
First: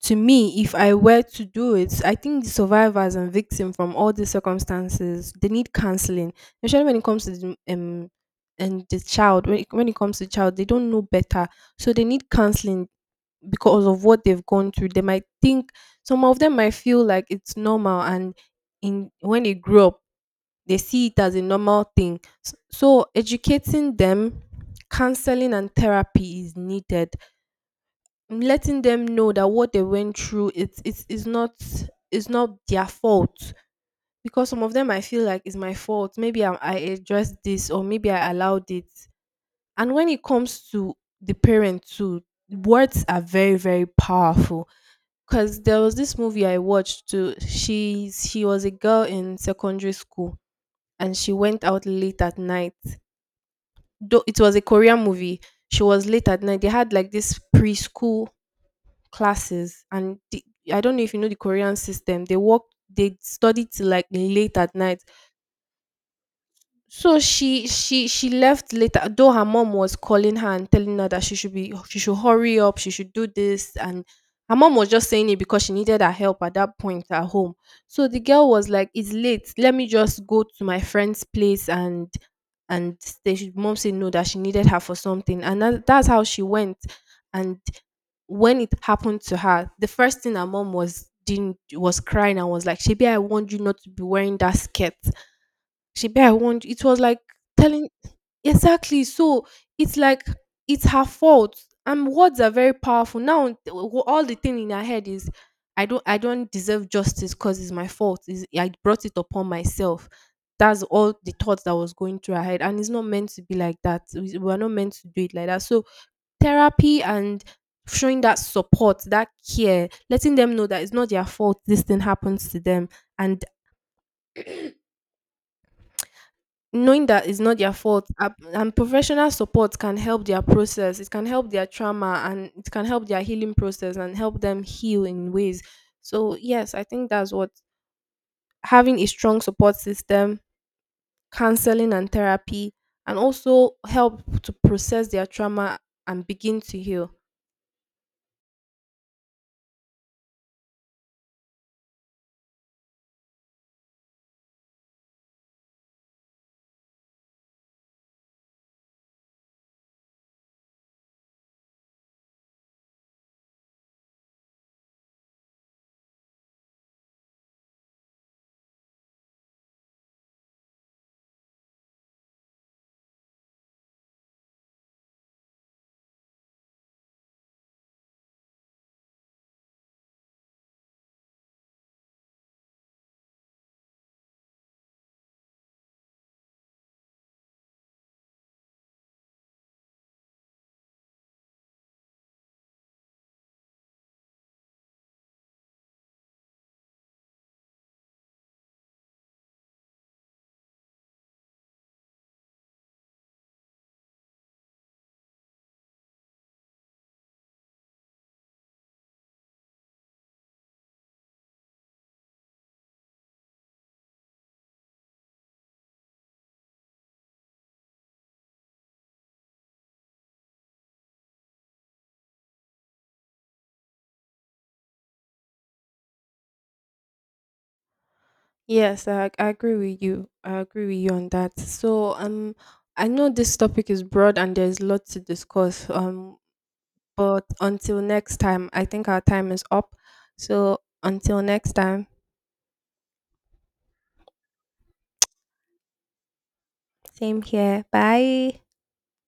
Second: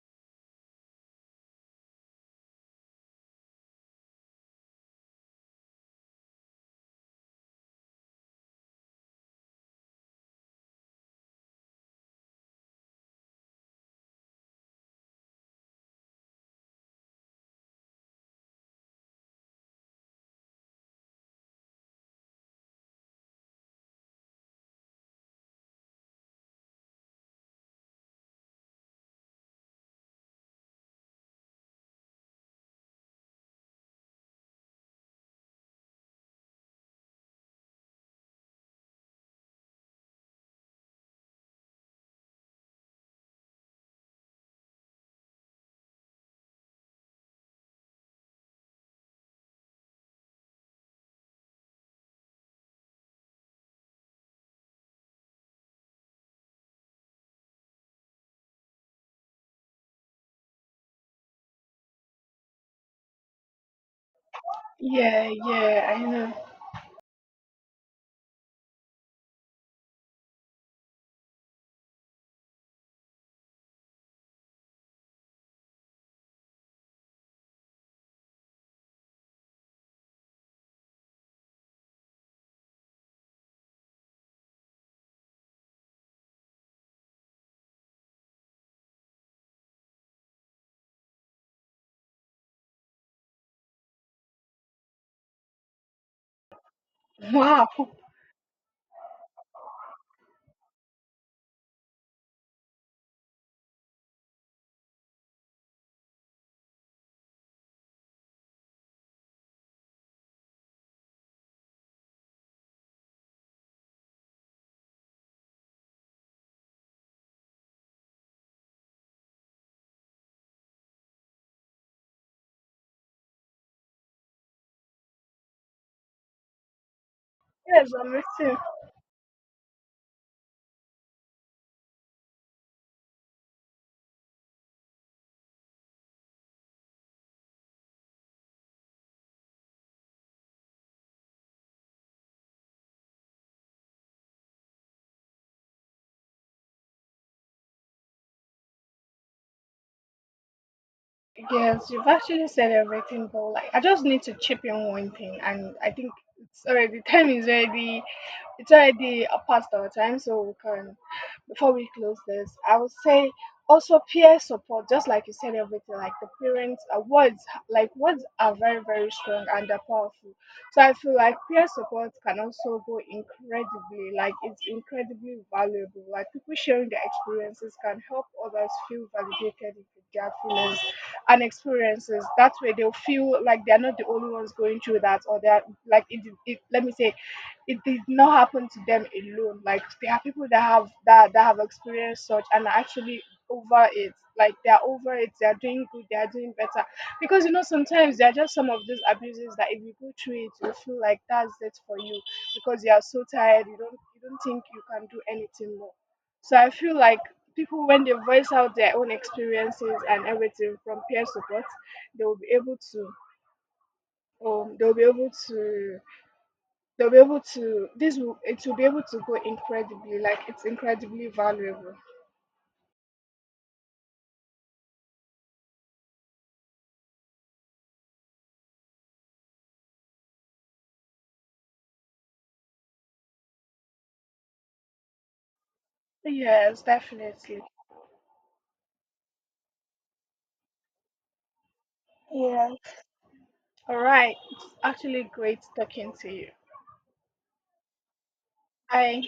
[SPEAKER 2] to me, if I were to do it, I think the survivors and victims from all the circumstances, they need counseling, especially when it comes to and the child, when it comes to child, they don't know better, so they need counseling because of what they've gone through. They might think, some of them might feel like it's normal, and in when they grow up, they see it as a normal thing. So educating them, counseling and therapy is needed. And letting them know that what they went through, it's not, it's not their fault. Because some of them, I feel like it's my fault. Maybe I addressed this, or maybe I allowed it. And when it comes to the parent too, words are very, very powerful. Cause there was this movie I watched too. She was a girl in secondary school, and she went out late at night. Though it was a Korean movie, she was late at night. They had like this preschool classes, and the, I don't know if you know the Korean system. They work, they study till like late at night.
[SPEAKER 1] Yeah, yeah, I know. <laughs>
[SPEAKER 2] So she left later, though her mom was calling her and telling her that she should be, she should hurry up, she should do this, and her mom was just saying it because she needed her help at that point at home. So the girl was like, "It's late. Let me just go to my friend's place and stay." She- Mom said no, that she needed her for something, and that, that's how she went. And when it happened to her, the first thing her mom was didn't was crying and was like, "Shebi, I warned you not to be wearing that skirt. Shebi, I want you." It was like
[SPEAKER 1] Wow.
[SPEAKER 2] telling, exactly. So it's like it's her fault, and words are very powerful. Now all the thing in her head is, I don't deserve justice because it's my fault. Is I brought it upon myself." That's all the thoughts that was going through her head, and it's not meant to be like that. We are not meant to do it like that. So therapy and showing that support, that care, letting them know that it's not their fault. This thing happens to them, and knowing that it's not their
[SPEAKER 1] Yes,
[SPEAKER 2] fault
[SPEAKER 1] I'm
[SPEAKER 2] uh,
[SPEAKER 1] listening.
[SPEAKER 2] and professional support can help their process, it can help their trauma, and it can help their healing process and help them heal in ways. So yes, I think that's what, having a strong support system, counseling and therapy, and also help to process their trauma and begin to heal.
[SPEAKER 1] Yes, you've actually said everything, but like I just need to chip in one thing. And I think it's already time is already it's already past our time, so we can, before we close this, I would say also peer support. Just like you said, everything like the parents, words, like words are very, very strong and they're powerful. So I feel like peer support can also go incredibly, like it's incredibly valuable. Like people sharing their experiences can help others feel validated with their feelings and experiences. That way they'll feel like they're not the only ones going through that, or they're like, let me say, it did not happen to them alone. Like there are people that have that that have experienced such and are actually over it. Like they are over it. They are doing good. They are doing better. Because you know sometimes there are just some of these abuses that if you go through it, you feel like that's it for you, because you are so tired. You don't think you can do anything more. So I feel like people, when they voice out their own experiences and everything from peer support, they will be able to um, they'll be able to they'll be able to, this will be able to go incredibly, like it's incredibly valuable.
[SPEAKER 2] Yes, I agree with you, I agree with you on that. So I know this topic is broad and there's lots to discuss.
[SPEAKER 1] Yes,
[SPEAKER 2] But
[SPEAKER 1] definitely.
[SPEAKER 2] until next time, I think our time is up. So until next time,
[SPEAKER 1] All right. It's actually great talking to you.
[SPEAKER 2] same here. Bye.
[SPEAKER 1] Bye.